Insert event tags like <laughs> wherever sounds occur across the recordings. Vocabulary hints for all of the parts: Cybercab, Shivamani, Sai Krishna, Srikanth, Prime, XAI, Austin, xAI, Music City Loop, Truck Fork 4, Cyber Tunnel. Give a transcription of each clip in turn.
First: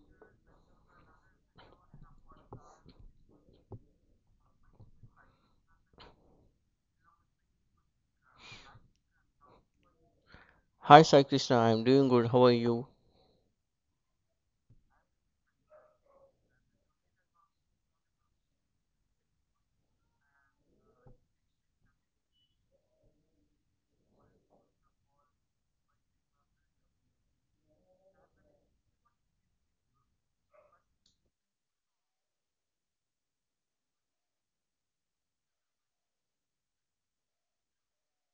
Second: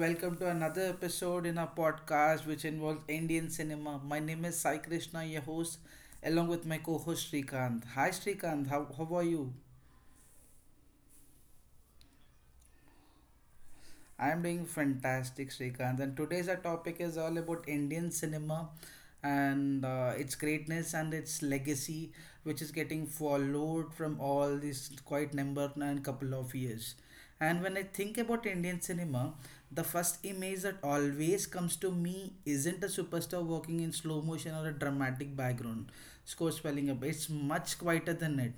Welcome to another episode in our podcast which involves Indian cinema. My name is Sai Krishna, your host, along with my co-host Srikanth. Hi Srikanth, how are you? Hi Sai Krishna, I'm doing good. How are you? I am doing fantastic, Srikanth. And today's our topic is all about Indian cinema and its greatness and its legacy which is getting followed from all these quite number and couple of years. And when I think about Indian cinema, the first image that always comes to me isn't a superstar walking in slow motion or a dramatic background score swelling up. It's much quieter than it.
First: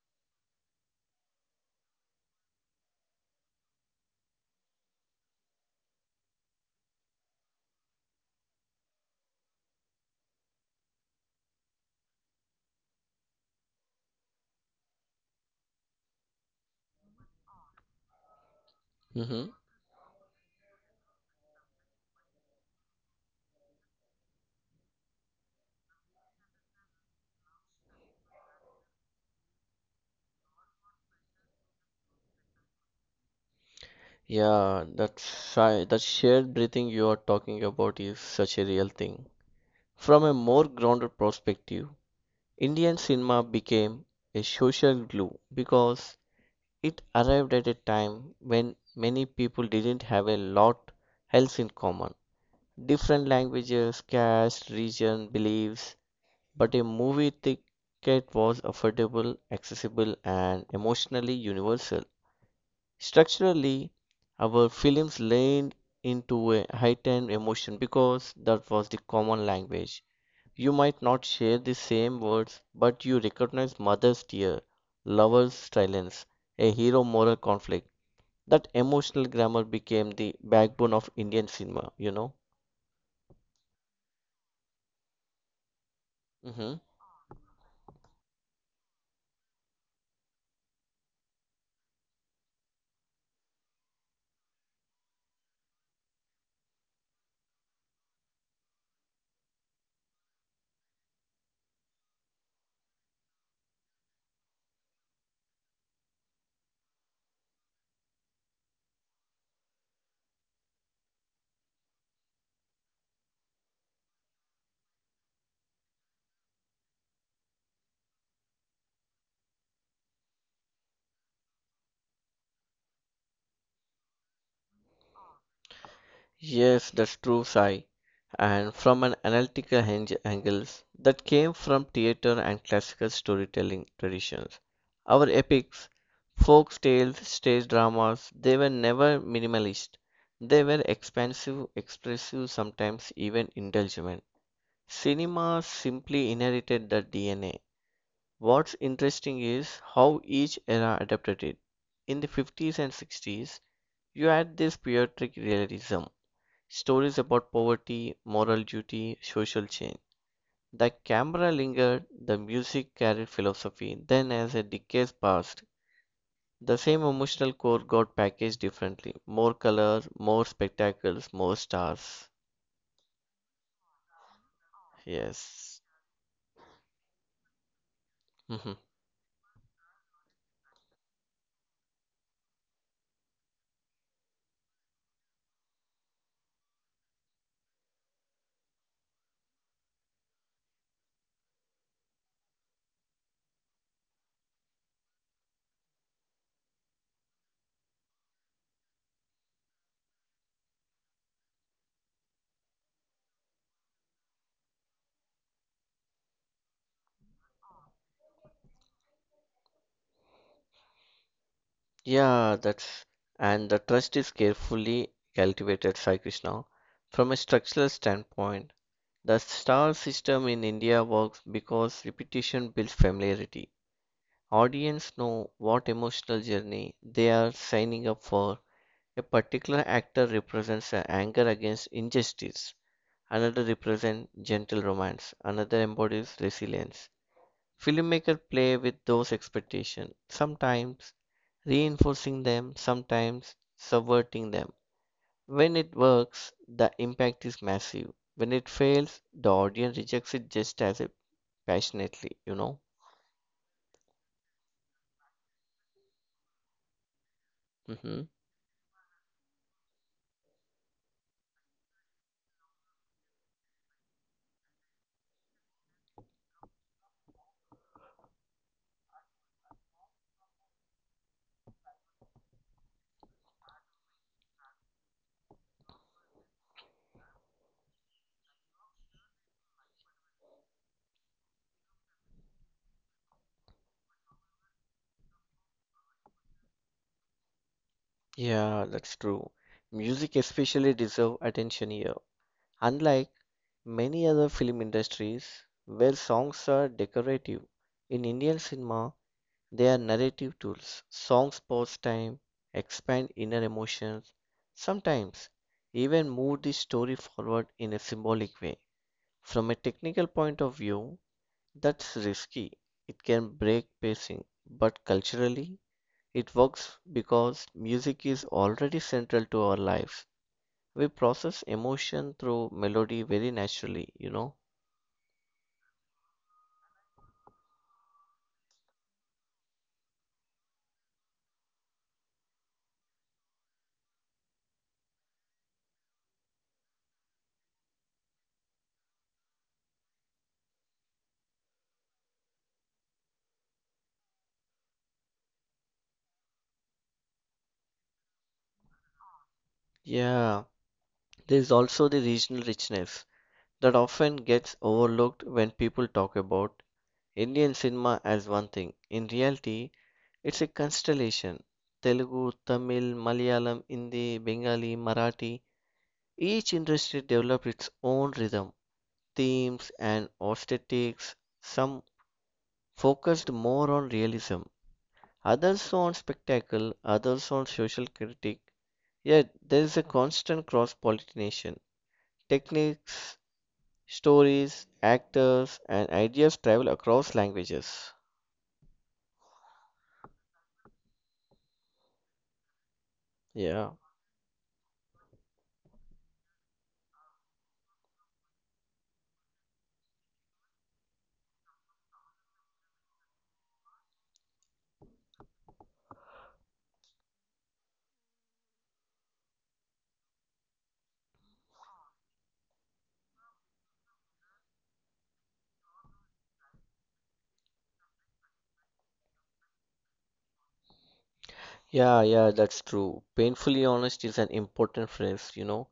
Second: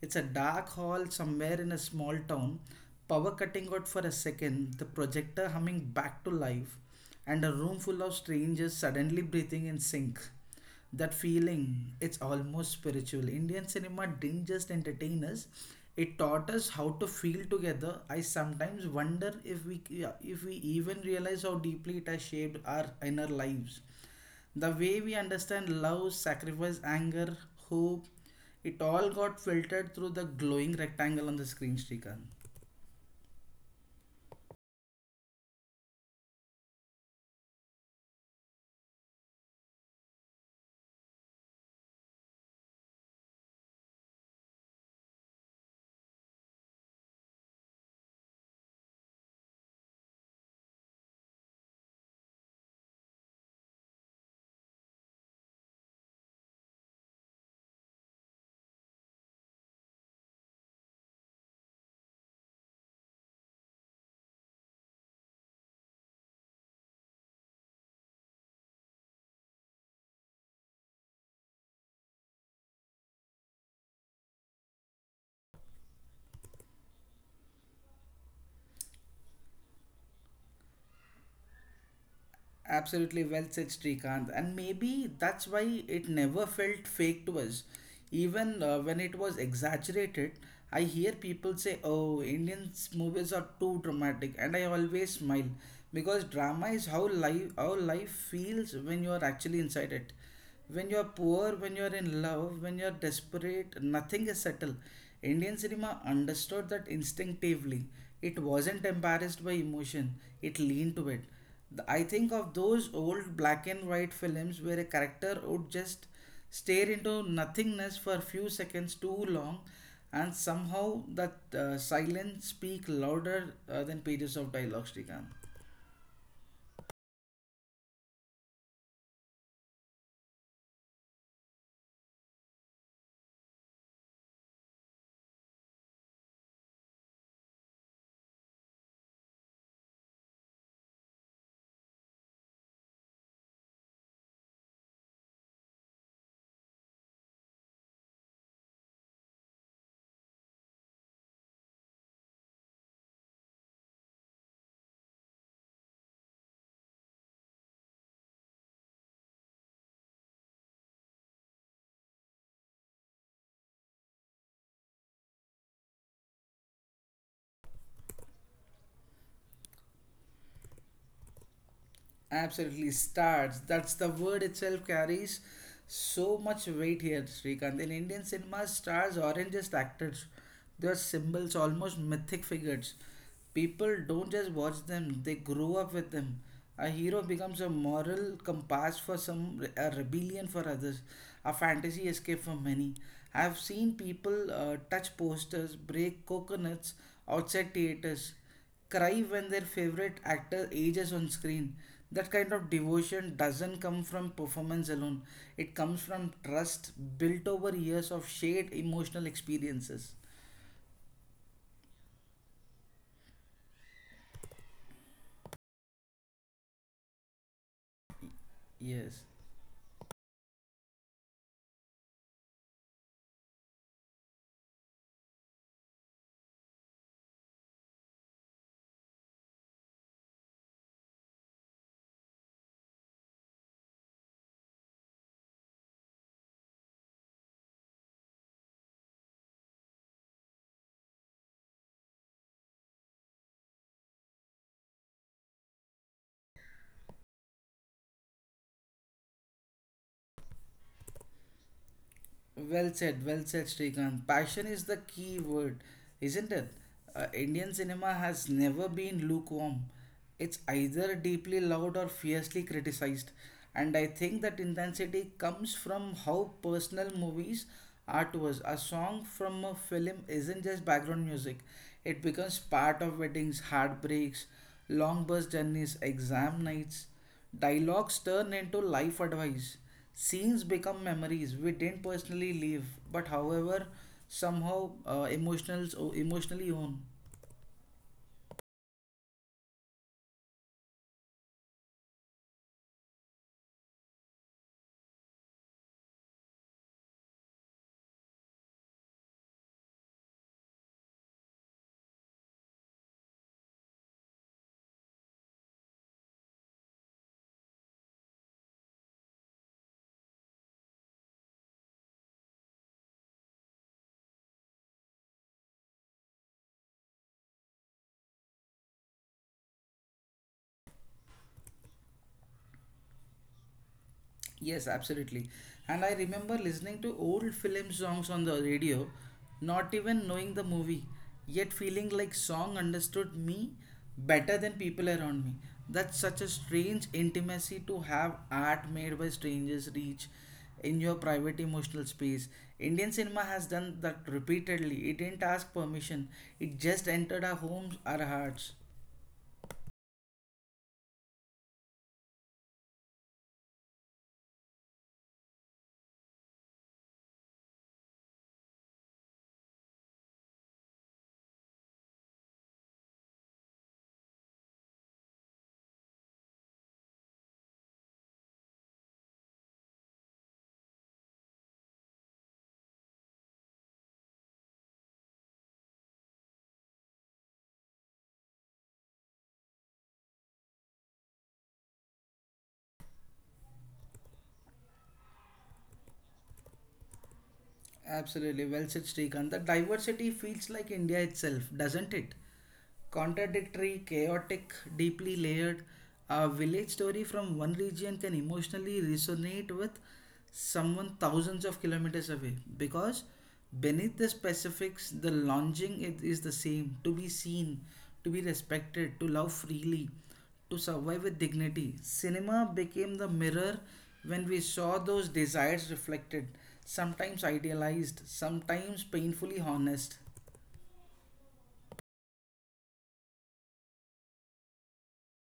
It's a dark hall somewhere in a small town, power cutting out for a second, the projector humming back to life, and a room full of strangers suddenly breathing in sync. That feeling, it's almost spiritual. Indian cinema didn't just entertain us, it taught us how to feel together. I sometimes wonder if we hmm yeah, if we even realize how deeply it has shaped our inner lives. The way we understand love, sacrifice, anger, hope, it all got filtered through the glowing rectangle on the screen, Srikanth. that shared breathing you are talking about is such a real thing. From a more grounded perspective, Indian cinema became a social glue because it arrived at a time when many people didn't have a lot else in common. Different languages, caste, region, beliefs, but a movie ticket was affordable, accessible, and emotionally universal. Structurally, our films leaned into a heightened emotion because that was the common language. You might not share the same words, but you recognize mother's tear, lover's silence, a hero moral conflict. That emotional grammar became the backbone of Indian cinema, you know? Absolutely well said, Srikanth. And maybe that's why it never Mm-hmm. felt fake to us. Even when it was exaggerated, I hear people say, "Oh, Indian movies are too dramatic." And I always smile because drama is how life feels when you are actually inside it, when you're poor, when you're in love, when you're desperate, nothing is settled. Indian cinema understood that instinctively. It wasn't embarrassed by emotion, it leaned to it. I think of those old black and white films where a character would just stare into nothingness for a few seconds too long, and somehow that silence speak louder than pages of dialogue, Srikanth. Yes, that's true, Sai. And from an angles that came from theater and classical storytelling traditions. Our epics, folk tales, stage dramas, they were never minimalist. They were expansive, expressive, sometimes even indulgent. Cinema simply inherited the DNA. What's interesting is how each era adapted it. In the 50s and 60s, you had this puritic realism. Stories about poverty, moral duty, social change. The camera lingered, the music carried philosophy. Then, as a decade passed, the same emotional core got packaged differently. More color, more spectacles, more stars. Absolutely, stars. That's the word itself carries Yes. so much weight here, Srikanth. In Indian Mhm. cinema, stars aren't just actors, they're symbols, almost mythic figures. People don't just watch them, they grow up with them. A hero becomes a moral compass for some, a rebellion for others, a fantasy escape for many. I've seen people touch posters, break coconuts outside theaters, cry when their favorite actor ages on screen. That kind of devotion doesn't come from performance alone, it comes from trust built over years of shared emotional experiences. Yeah, that's. And the trust is carefully cultivated, Sai Krishna. From a structural standpoint, the Yes. star system in India works because repetition builds familiarity. Audience know what emotional journey they are signing up for. A particular actor represents a anger against injustice, another represents gentle romance, another embodies resilience. Filmmakers play with those expectations, sometimes reinforcing them, sometimes subverting them. When it works, the impact is massive. When it fails, the audience rejects it just as passionately, you know. Well said, Srikanth. Passion is the key word, isn't it? Indian Mhm. cinema has never been lukewarm. It's either deeply loved or fiercely criticized. And I think that intensity comes from how personal movies are to us. A song from a film isn't just background music, it becomes part of weddings, heartbreaks, long bus journeys, exam nights. Dialogues turn into life advice. Scenes become memories we didn't personally live, but however, somehow emotionally own. Yeah, that's true. Music especially deserve attention here. Unlike many other film industries where songs are decorative, in Indian cinema they are narrative tools. Songs pause time, expand inner emotions, sometimes even move the story forward in a symbolic way. From a technical point of view, that's risky. It can break pacing, but culturally it works because music is already central to our lives. We process emotion through melody very naturally, you know. Yes, absolutely. And I remember listening to old film songs on the radio, not even knowing the movie, yet feeling like song understood me better than people around me. That's such a strange intimacy to have art made by strangers reach in your private emotional space. Indian cinema has done that repeatedly. It didn't ask permission, it just entered our homes, our hearts. Yeah, there is also the regional richness that often gets overlooked when people talk about Indian cinema as one thing. In reality, it's a constellation. Telugu, Tamil, Malayalam, Hindi, Bengali, Marathi. Each industry developed its own rhythm, themes, and aesthetics. Some focused more on realism, others on spectacle, others on social critique. Yet there is a constant cross pollination. Techniques, stories, actors, and ideas travel across languages. Absolutely, well said, Srikanth. The diversity feels like India itself, doesn't it? Yeah. Contradictory, chaotic, deeply layered. A village story from one region can emotionally resonate with someone thousands of kilometers away because beneath the specifics, the longing it is the same, to be seen, to be respected, to love freely, to survive with dignity. Cinema became the mirror when we saw those desires reflected, sometimes idealized, sometimes painfully honest. Yeah, that's true. Painfully honest is an important phrase, you know.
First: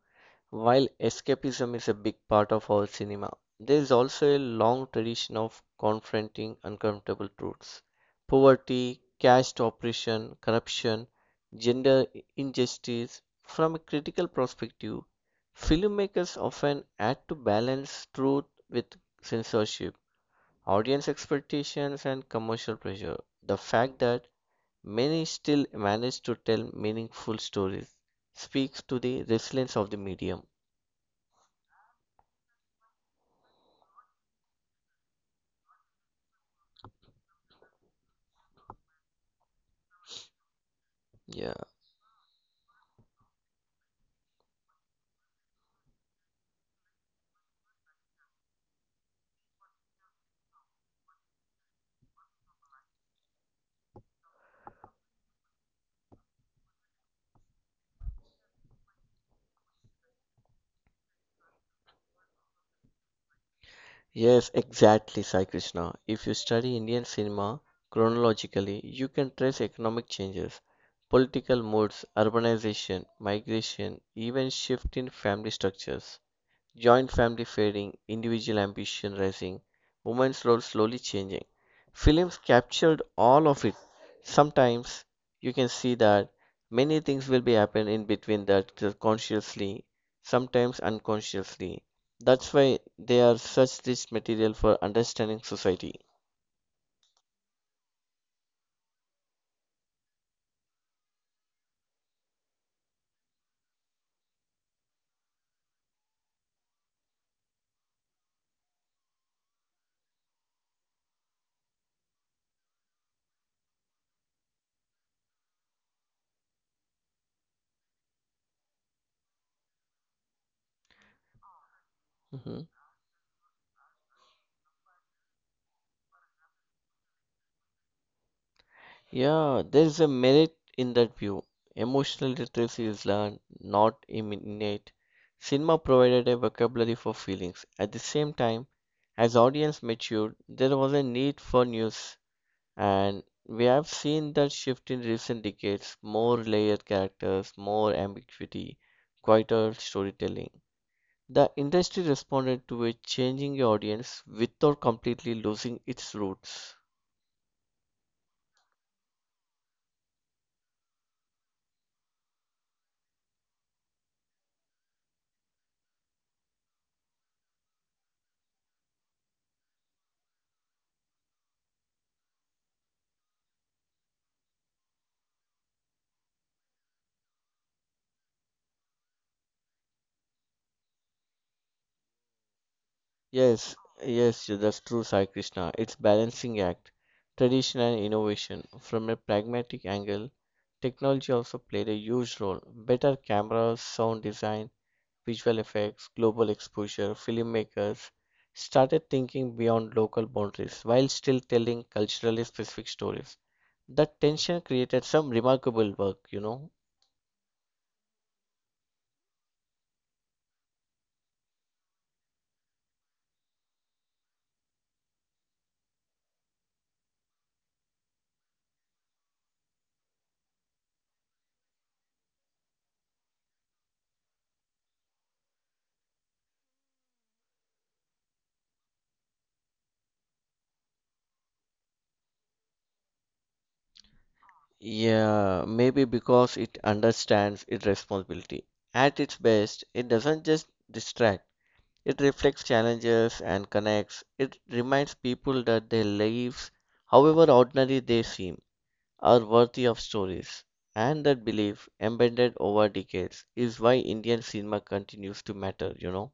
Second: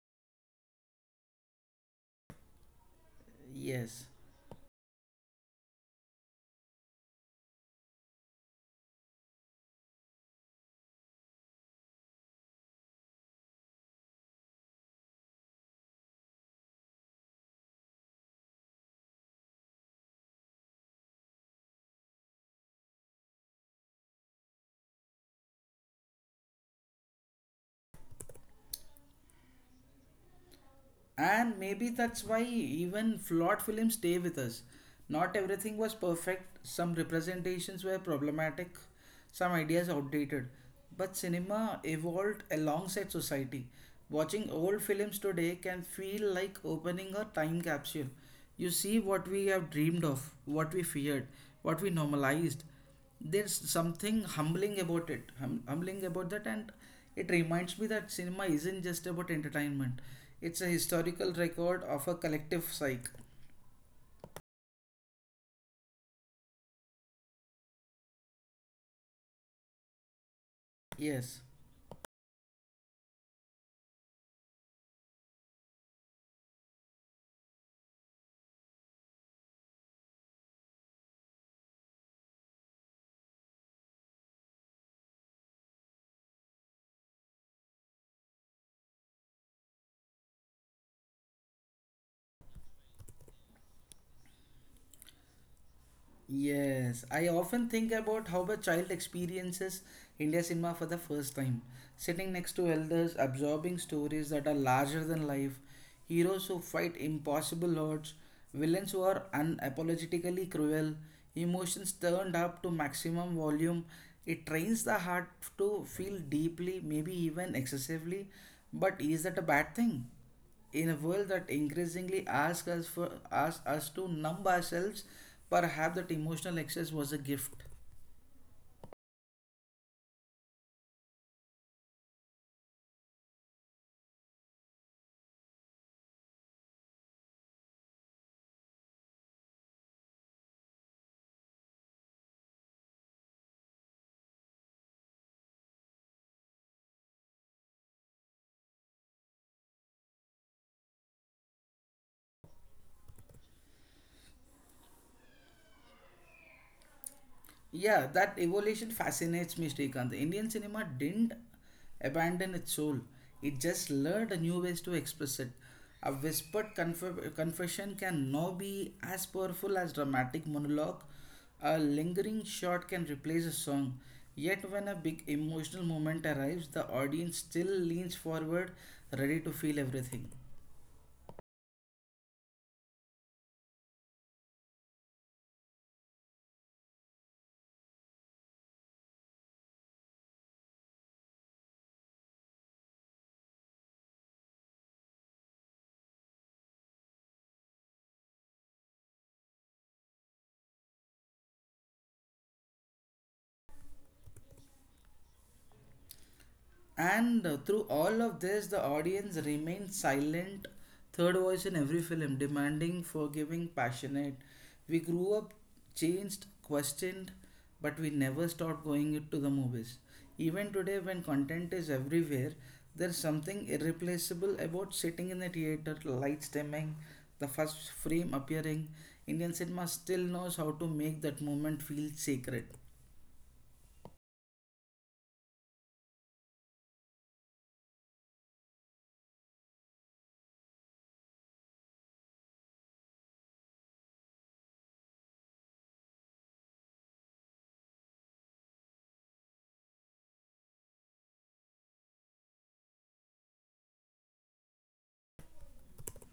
While escapism is a big part of our cinema, there is Yes. also a long tradition of confronting uncomfortable truths. Poverty, caste oppression, corruption, gender injustice. From a critical perspective, filmmakers often had to balance truth with censorship, audience expectations, and commercial pressure. The fact that many still manage to tell meaningful stories speaks to the resilience of the medium. And maybe that's why even flawed films stay with us. Not everything was perfect, some representations were problematic, some ideas outdated. But Yeah. cinema evolved alongside society. Watching old films today can feel like opening a time capsule. You see what we have dreamed of, what we feared, what we normalized. There's something humbling about that, and it reminds me that cinema isn't just about entertainment, it's a historical record of a collective psyche. Yes, exactly, Sai Krishna. If you study Indian cinema chronologically, you can trace economic changes, Yes. political moods, urbanization, migration, even shift in family structures, joint family fading, individual ambition rising, women's role slowly changing. Films captured all of it. Sometimes you can see that many things will be happen in between that consciously, sometimes unconsciously. That's why they are such rich material for understanding society. Yes, I often think about how a child experiences India cinema for the first time, sitting next to elders, absorbing stories that are larger than life, heroes who fight impossible odds, villains who are unapologetically cruel, emotions turned up to maximum volume. It trains the heart to feel deeply, maybe even excessively, but is that a bad thing? In a world that increasingly Mhm. Asks us to numb ourselves, perhaps that emotional excess was a gift. Yeah, there is a merit in that view. Emotional literacy is learned, not innate. Cinema provided a vocabulary for feelings. At the same time, as audience matured, there was a need for news, and we have seen that shift in recent decades. More layered characters, more ambiguity, quieter storytelling. The industry responded to a changing audience without completely losing its roots. Yeah, that evolution fascinates me, Srikanth. Indian cinema didn't abandon its soul. It just learned new ways to express it. A whispered confession can now be as powerful as dramatic monologue. A lingering shot can replace a song. Yet when a big emotional moment arrives, the audience still leans forward, ready to feel everything. Yes, yes, that's true, Sai Krishna. It's balancing act, tradition and innovation. From a pragmatic angle, technology also played a huge role. Better cameras, sound design, visual effects, global exposure, filmmakers started thinking beyond local boundaries while still telling culturally specific stories. That tension created some remarkable work, you know. And through all of this, the audience remained silent, third voice in every film, demanding, forgiving, passionate. We grew up, changed, questioned, but we never stopped going to the movies. Even today, when content is everywhere, there's something irreplaceable about sitting in the theater, lights dimming, the first frame appearing. Indian cinema still knows how to make that moment feel sacred. Yeah, maybe because it understands its responsibility. At its best, it doesn't just distract, it reflects challenges and connects. It reminds people that their lives, however ordinary they seem, are worthy of stories. And that belief, embedded over decades, is why Indian cinema continues to matter, you know?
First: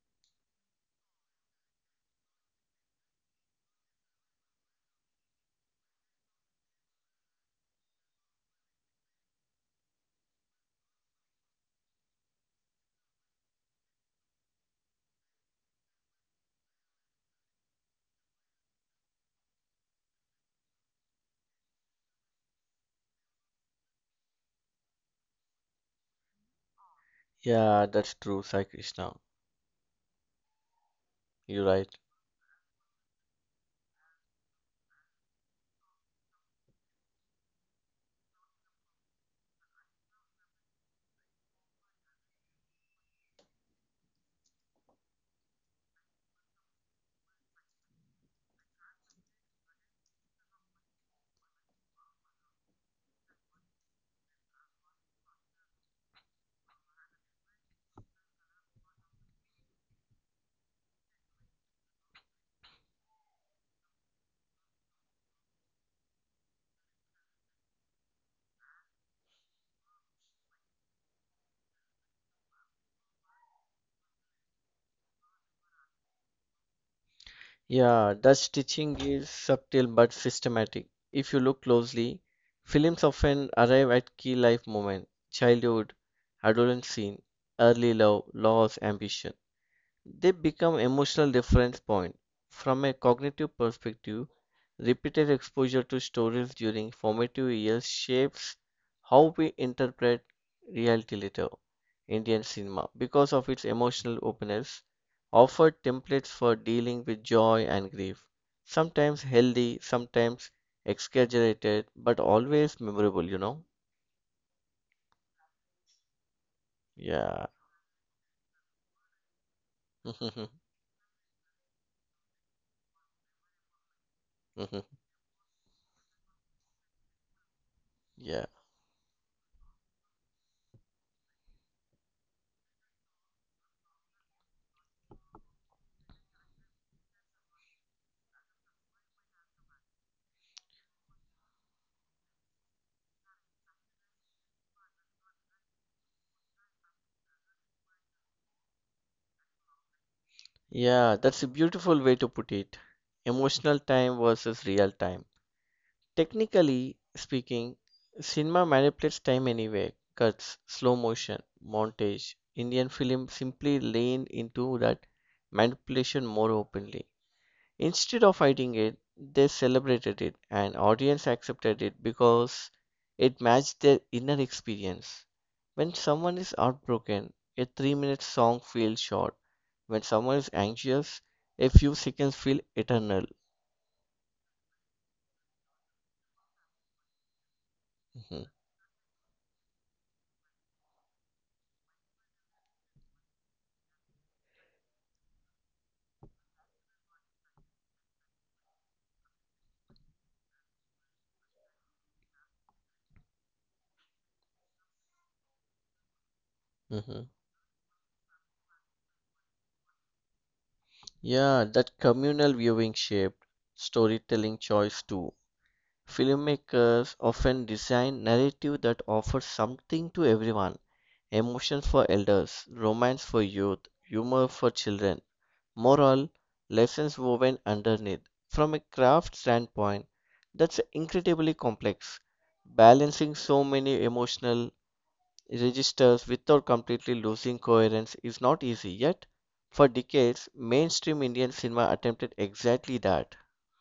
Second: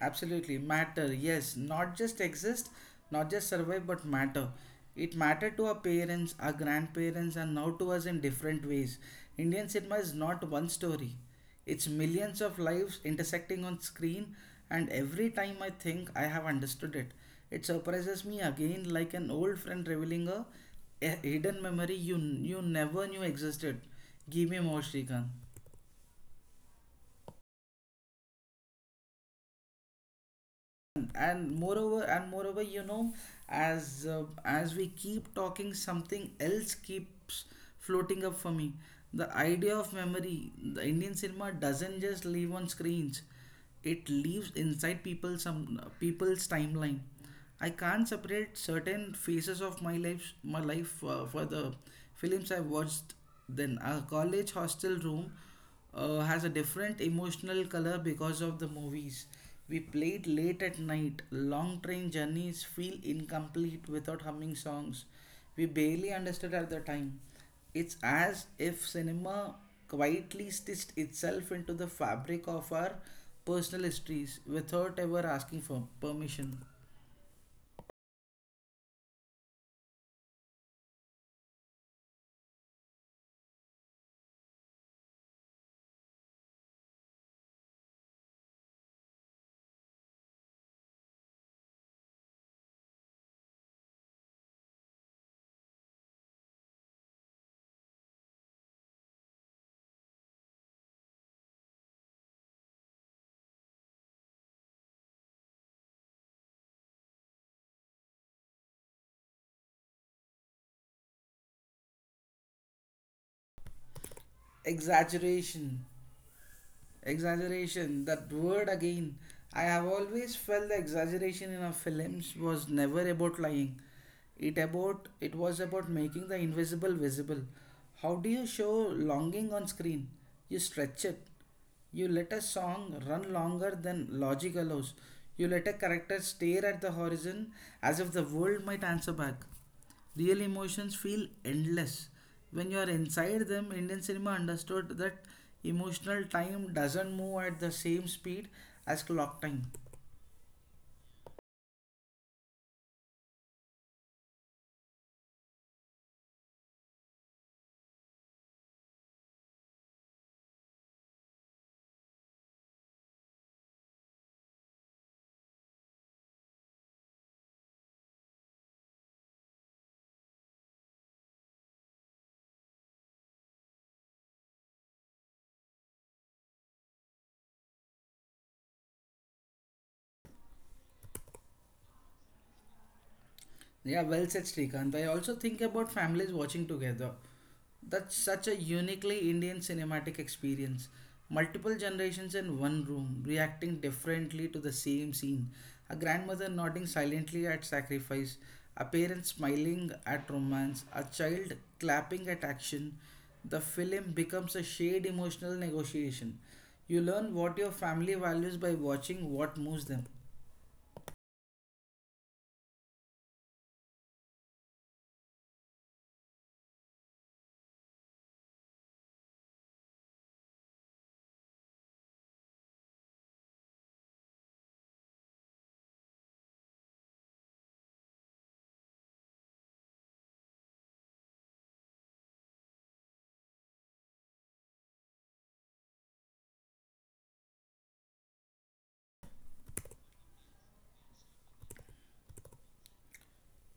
Absolutely, matter. Yes, not just exist, not just survive, but matter. It mattered to our parents, our grandparents, and now to us in different ways. Indian cinema is not one story, it's millions of lives intersecting on screen, and every time I think I have understood it, it surprises me again, like an old friend revealing a hidden memory you never knew existed. Give me more, Shrikant. Yeah, that's true, Sai Krishna. and You're right. moreover and moreover you know as we keep talking, something else keeps floating up for me, the idea of memory. The Indian cinema doesn't just live on screens, it lives inside people, some people's timeline. I can't separate certain phases of my life for the films I've watched. Then a college hostel room has a different emotional color because of the movies. We played late at night. Long train journeys feel incomplete without humming songs. We barely understood at the time. It's as if cinema quietly stitched itself into the fabric of our personal histories without ever asking for permission. Yeah, Dutch stitching is subtle but systematic. If you look closely, films often arrive at key life moments, childhood, adolescent scene, early love, loss, ambition. They become emotional reference points. From a cognitive perspective, repeated exposure to stories during formative years shapes how we interpret reality later. Indian cinema, because of its emotional openness, offered templates for dealing with joy and grief, sometimes healthy, sometimes exaggerated, but always memorable, you know? Exaggeration. Yeah. Exaggeration, that word again. I have always <laughs> felt the exaggeration in our films was never about lying. It was about making the invisible visible. How do you Yeah. show longing on screen? You stretch it. You let a song run longer than logic allows. You let a character stare at the horizon as if the world might answer back. Real emotions feel endless. When you are inside them, Indian cinema understood that emotional time doesn't move at the same speed as clock time. Yeah, that's a beautiful way to put it. Emotional time versus real time. Technically speaking, cinema manipulates time anyway. Cuts, slow motion, montage. Indian film simply leaned into that manipulation more openly. Instead of fighting it, they celebrated it and audience accepted it because it matched their inner experience. When someone is heartbroken, a 3 minute song feels short. When someone is anxious, a few seconds feel eternal. Yeah, well said, Srikanth. I also think about families watching together. That's Mhm, such a uniquely Indian cinematic experience. Multiple generations in one room, reacting differently to the same scene. A grandmother nodding silently at sacrifice, a parent smiling at romance, a child clapping at action. The film becomes a shared emotional negotiation. You mhm. learn what your family values by watching what moves them. Yeah, that communal viewing shaped storytelling choice too. Filmmakers often design narrative that offers something to everyone. Emotion for elders, romance for youth, humor for children, moral, lessons woven underneath. From a craft standpoint, that's incredibly complex. Balancing so many emotional registers without completely losing coherence is not easy, yet, for decades, mainstream Indian cinema attempted exactly that.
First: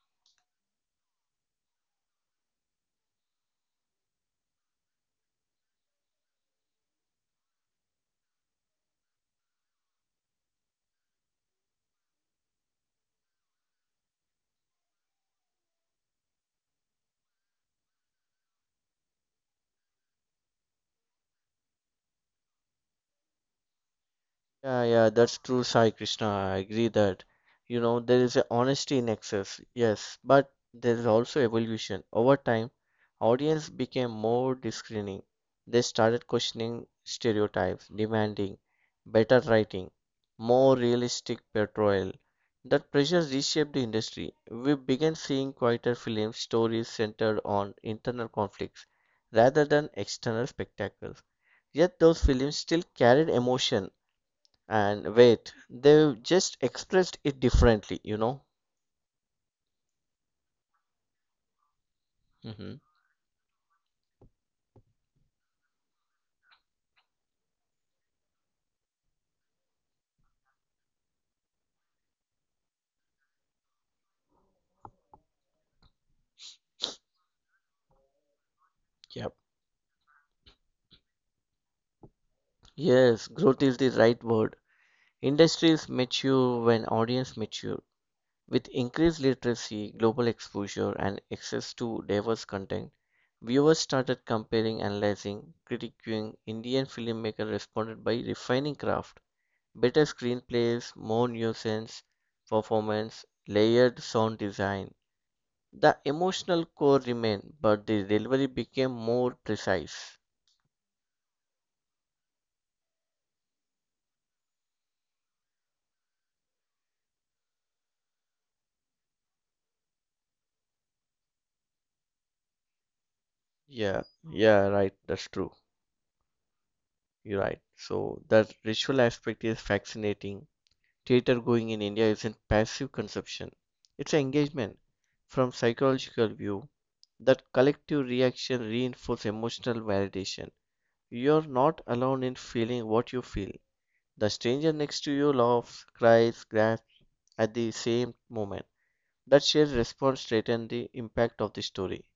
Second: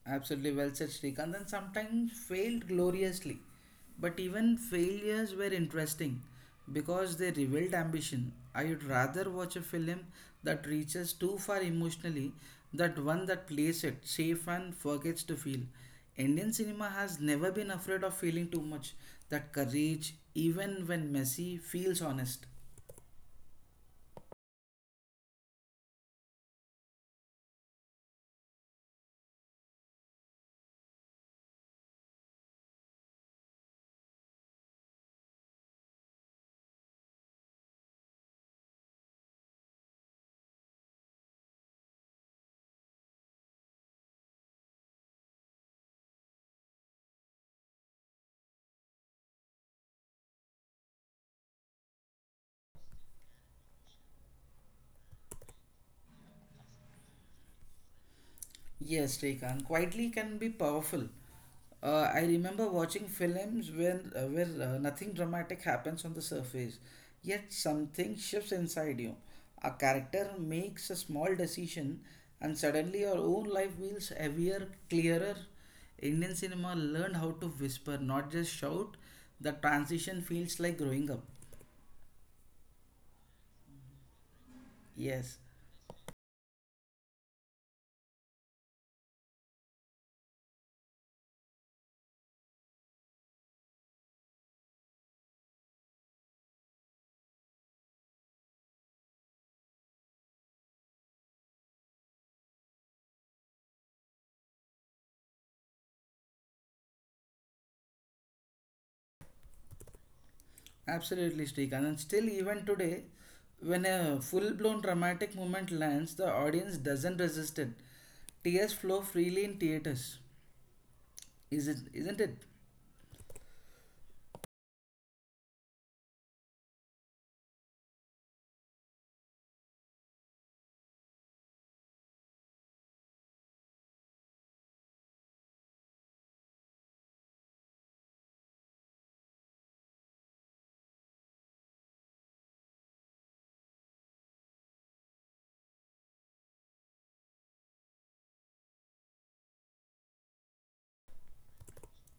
Absolutely well said, Srikanth, and sometimes failed gloriously. But even failures were interesting because they revealed ambition. I would rather watch a film that reaches too far emotionally than one that plays it safe and forgets to feel. Indian cinema has never been afraid of feeling too much. That courage, even when messy, feels honest. Yeah, that's true, Sai Krishna. I agree that, you know, there is a honesty in excess, yes, but there is also evolution. Over time, audience became more discerning. They started questioning stereotypes, demanding better writing, more realistic portrayal. That pressure reshaped the industry. We began seeing quieter film stories centered on internal conflicts rather than external spectacles. Yet those films still carried emotion and wait, they've just expressed it differently, you know? Yes, Srikanth, quietly can be powerful. I remember hmm watching films when where nothing dramatic happens on the surface, yet something shifts inside you. A character makes a small decision, and suddenly your own life feels heavier, clearer. Indian cinema learned how to whisper, not just shout. Yep. The transition feels like growing up. Yes, growth is the right word. Yes. Industries mature when audience mature. With increased literacy, global exposure, and access to diverse content, viewers started comparing, analyzing, critiquing. Indian filmmakers responded by refining craft, better screenplays, more nuisance performance, layered sound design. The emotional core remained, but the delivery became more precise. Absolutely, Srikanth. And still, even today, when a full blown dramatic moment lands, the audience doesn't resist it. Tears flow freely in theaters, isn't it? Yeah, yeah, right. That's true. You're right. So the ritual aspect is fascinating. Theater going in India isn't passive consumption. It's an engagement from psychological view. That collective reaction reinforces emotional validation. You're not alone in feeling what you feel. The stranger next to you laughs, cries, grasps at the same moment. That shared response straightened the impact of the story.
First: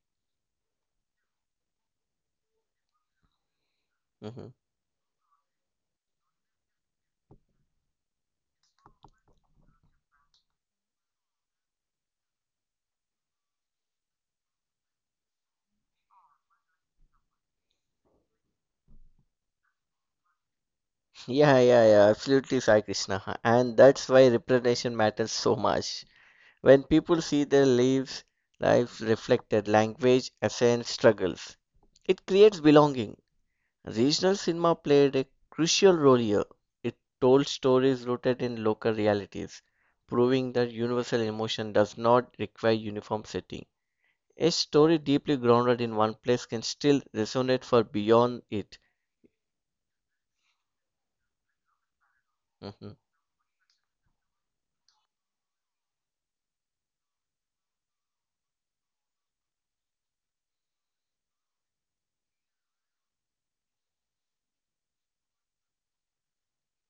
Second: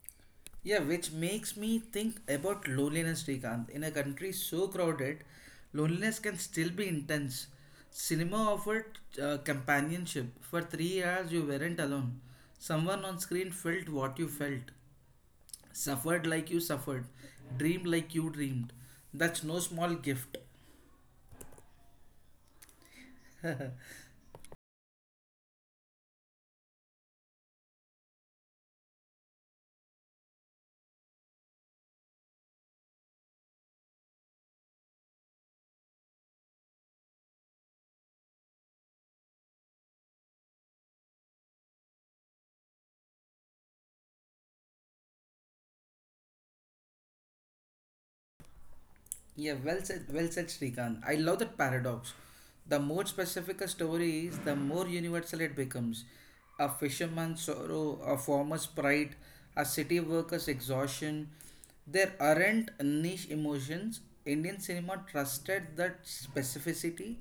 Yeah, which makes me think about loneliness, Srikanth. In a country Mhm. so crowded, loneliness can still be intense. Cinema offered companionship. For 3 hours, you weren't alone. Someone on screen felt what you felt, suffered like you suffered, dreamed like you dreamed. That's no small gift. Yeah, absolutely, Sai Krishna. And that's why representation matters so much. When people see their lives, lives reflected, language, essence, struggles, it creates belonging. Regional cinema played a crucial role here. It told stories rooted in local realities, proving that universal emotion does not require uniform setting. A story deeply grounded in one place can still resonate for beyond it. Yeah, well said, Srikant. I love that paradox. The Mhm. more specific a story is, the more universal it becomes. A fisherman's sorrow, a farmer's pride, a city worker's exhaustion. There aren't niche emotions. Indian cinema trusted that specificity.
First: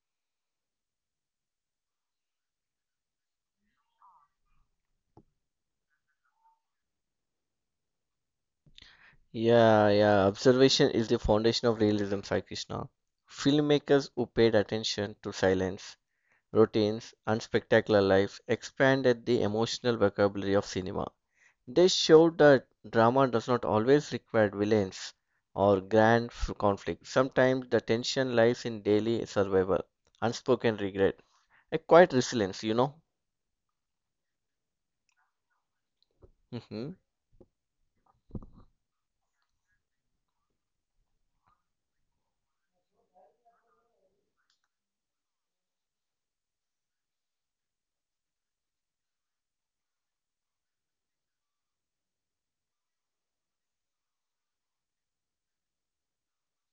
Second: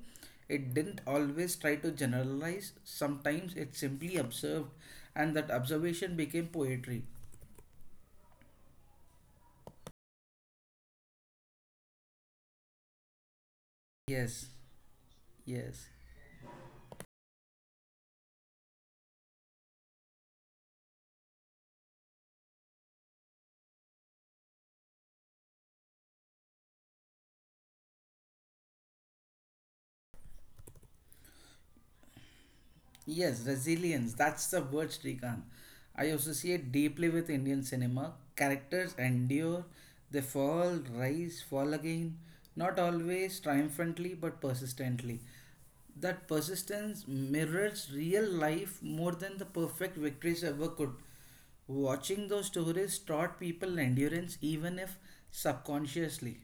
It didn't always try to generalize, sometimes it simply observed, and that observation became poetry. Yeah. Observation is the foundation of realism, Sai Krishna. Filmmakers who Yes, paid attention to yes. silence, routines, and spectacular lives expanded the emotional vocabulary of cinema. They showed that drama does not always require villains or conflict. Sometimes the tension lies in daily survival, unspoken regret, a quiet resilience, you know. Yes, resilience. That's the word, Srikant. I <laughs> associate deeply with Indian cinema. Characters endure, they fall, rise, fall again, not always triumphantly but persistently. That persistence mirrors real life more than the perfect victories ever could. Watching those stories taught people endurance even if subconsciously.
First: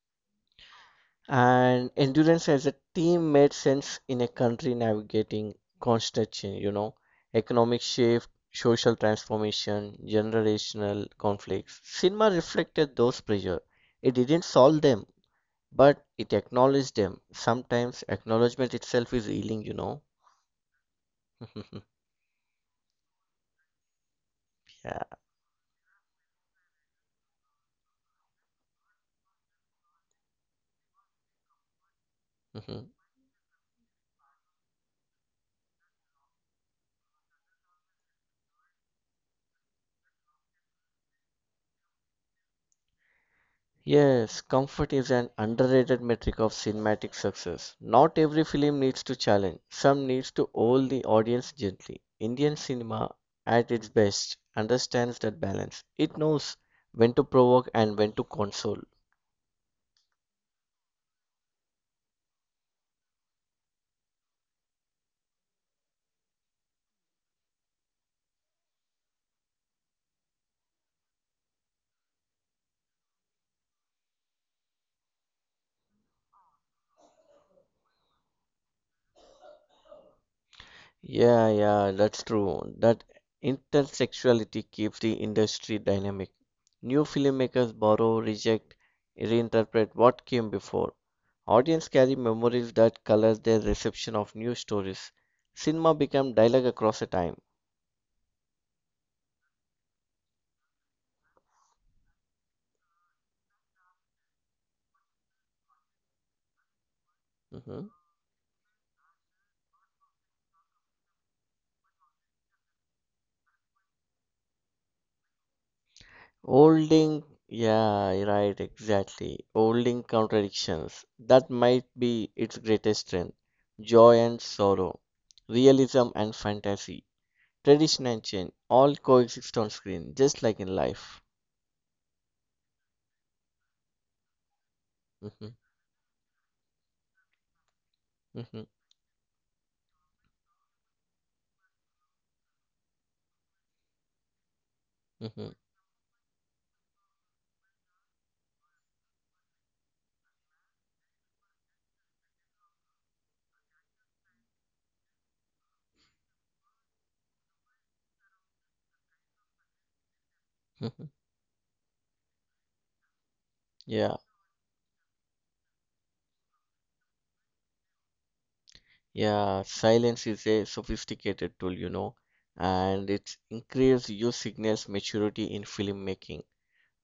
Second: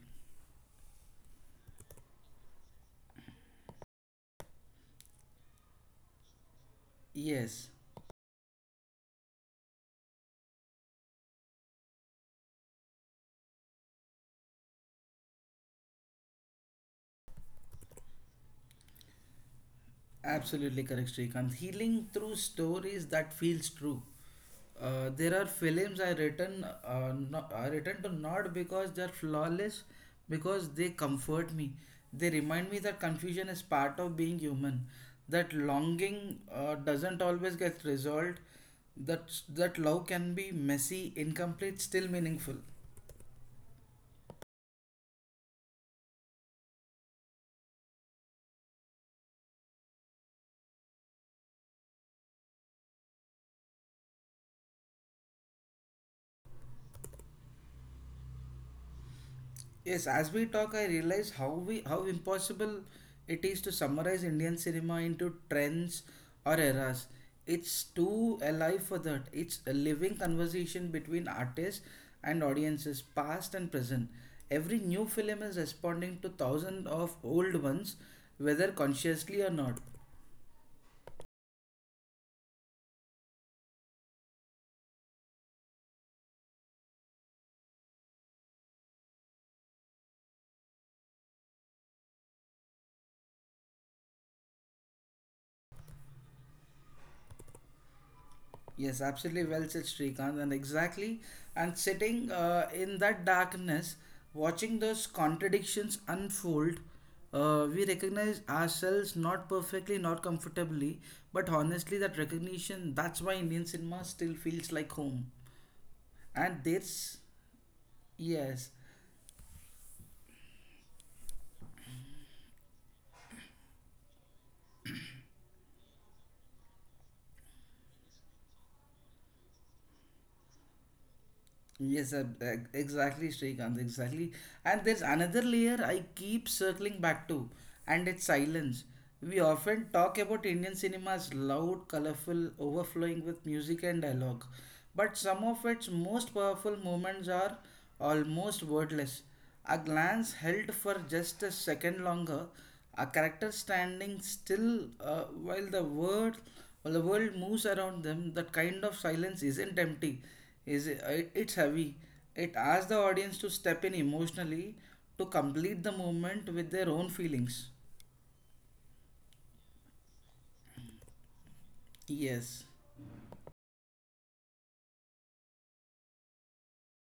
And endurance as a team made sense in a country navigating constant change, you know, Yes. economic shift, social transformation, generational conflicts. Cinema reflected those pressure. It didn't solve them, but it acknowledged them. Sometimes acknowledgement itself is healing, you know. Absolutely correct, Srikanth. <laughs> Healing through stories that feels true. Yeah. There are films I return, not I return to not because they're flawless, because they comfort me. They remind me Mhm. that confusion is part of being human. That longing doesn't always get resolved. That love can be messy, incomplete, still meaningful. Yes, comfort is an underrated metric of cinematic success. Not every film needs to challenge, some needs to hold the audience gently. Indian cinema, at its best, understands that balance. It knows when to provoke and when to console. Yes, as we talk, I realize how impossible it is to summarize Indian cinema into trends or eras. It's too alive for that. It's a living conversation between artists and audiences, past and present. Every new film is responding to thousands of old ones, whether consciously or not. Yeah, that's true. That intersexuality keeps the industry dynamic. New filmmakers borrow, reject, reinterpret what came before. Audience carry memories that color their reception of new stories. Cinema became dialogue across a time. Yes, absolutely, well said, Srikanth, and exactly. And sitting in that darkness, watching those contradictions unfold, we Mhm. recognize ourselves not perfectly, not comfortably, but honestly. That recognition, that's why Indian cinema still feels like home. And there's, Holding, yeah, right, yes. exactly. Holding contradictions. That might be its greatest strength. Joy and sorrow, realism and fantasy, tradition and change, all coexist on screen, just like in life. Yes, exactly, Srikanth, exactly. And there's another hmm layer I keep circling back to, and it's hmm silence. We often talk about Indian cinemas loud, colorful, overflowing with music and dialogue, but some hmm of its most powerful moments are almost wordless. A glance held for just a second longer, a character standing still while the world moves around them. That kind of silence isn't empty, is hmm it? It's heavy. It asks the audience to step in Yeah. emotionally to complete the moment with their own feelings. Yeah, silence is a sophisticated tool, you know, Yes. and it's increased use signals maturity in filmmaking.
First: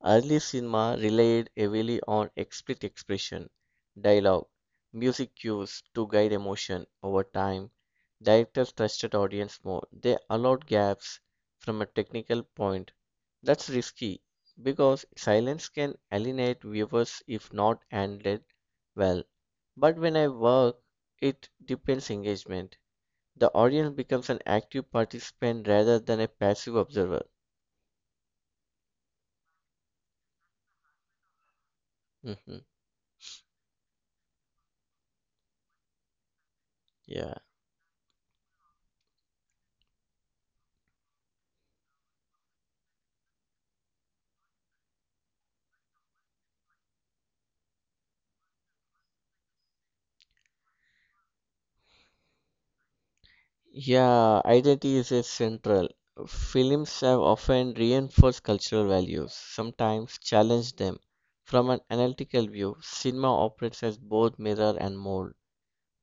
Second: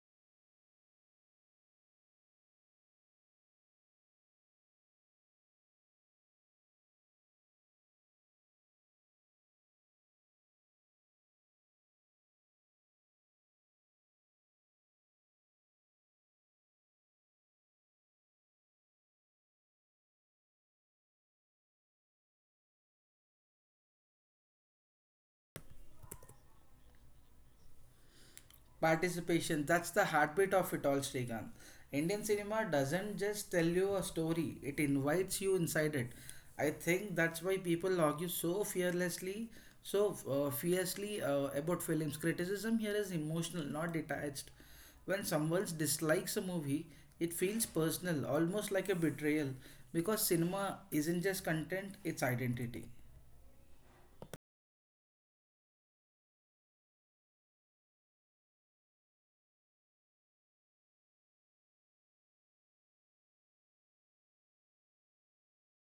Early cinema relied heavily on explicit expression, dialogue, music cues to guide emotion over time. Directors trusted audience more. They allowed gaps from a technical point. That's risky because silence can alienate viewers if not handled well. But when I work, it depends engagement. The audience becomes an active participant rather than a passive observer. Participation, that's the heartbeat of it all, Srikanth. Indian cinema doesn't Mhm. just tell you a story, it invites you inside it. I think that's why Yeah. people argue so fearlessly, so fiercely about films. Criticism here is emotional, not detached. When someone dislikes a movie, it feels personal, almost like a betrayal, because cinema isn't just content, it's identity. Yeah, identity is a central. Films have often reinforced cultural values, sometimes challenged them. From an analytical view, cinema operates as both mirror and mold.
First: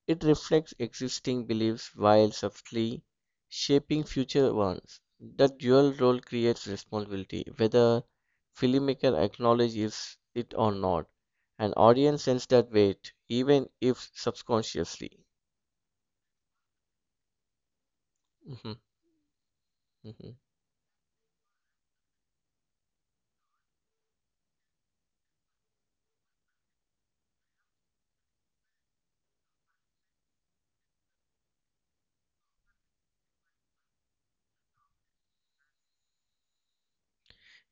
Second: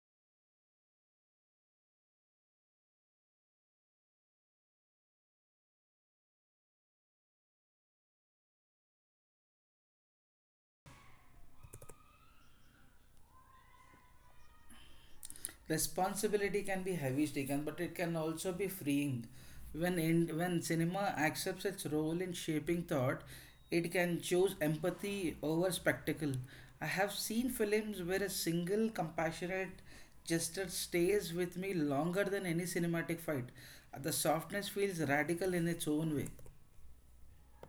It reflects existing beliefs while subtly shaping future ones. That dual role creates responsibility, whether filmmaker acknowledges it or not. An audience senses that weight, even if subconsciously. Responsibility can be heavy taken, but it can also be Mhm, freeing. When mhm. in, when cinema accepts its role in shaping thought, it can choose empathy over spectacle. I have seen films where a single compassionate gesture stays with me longer than any cinematic fight. The softness feels radical in its own way.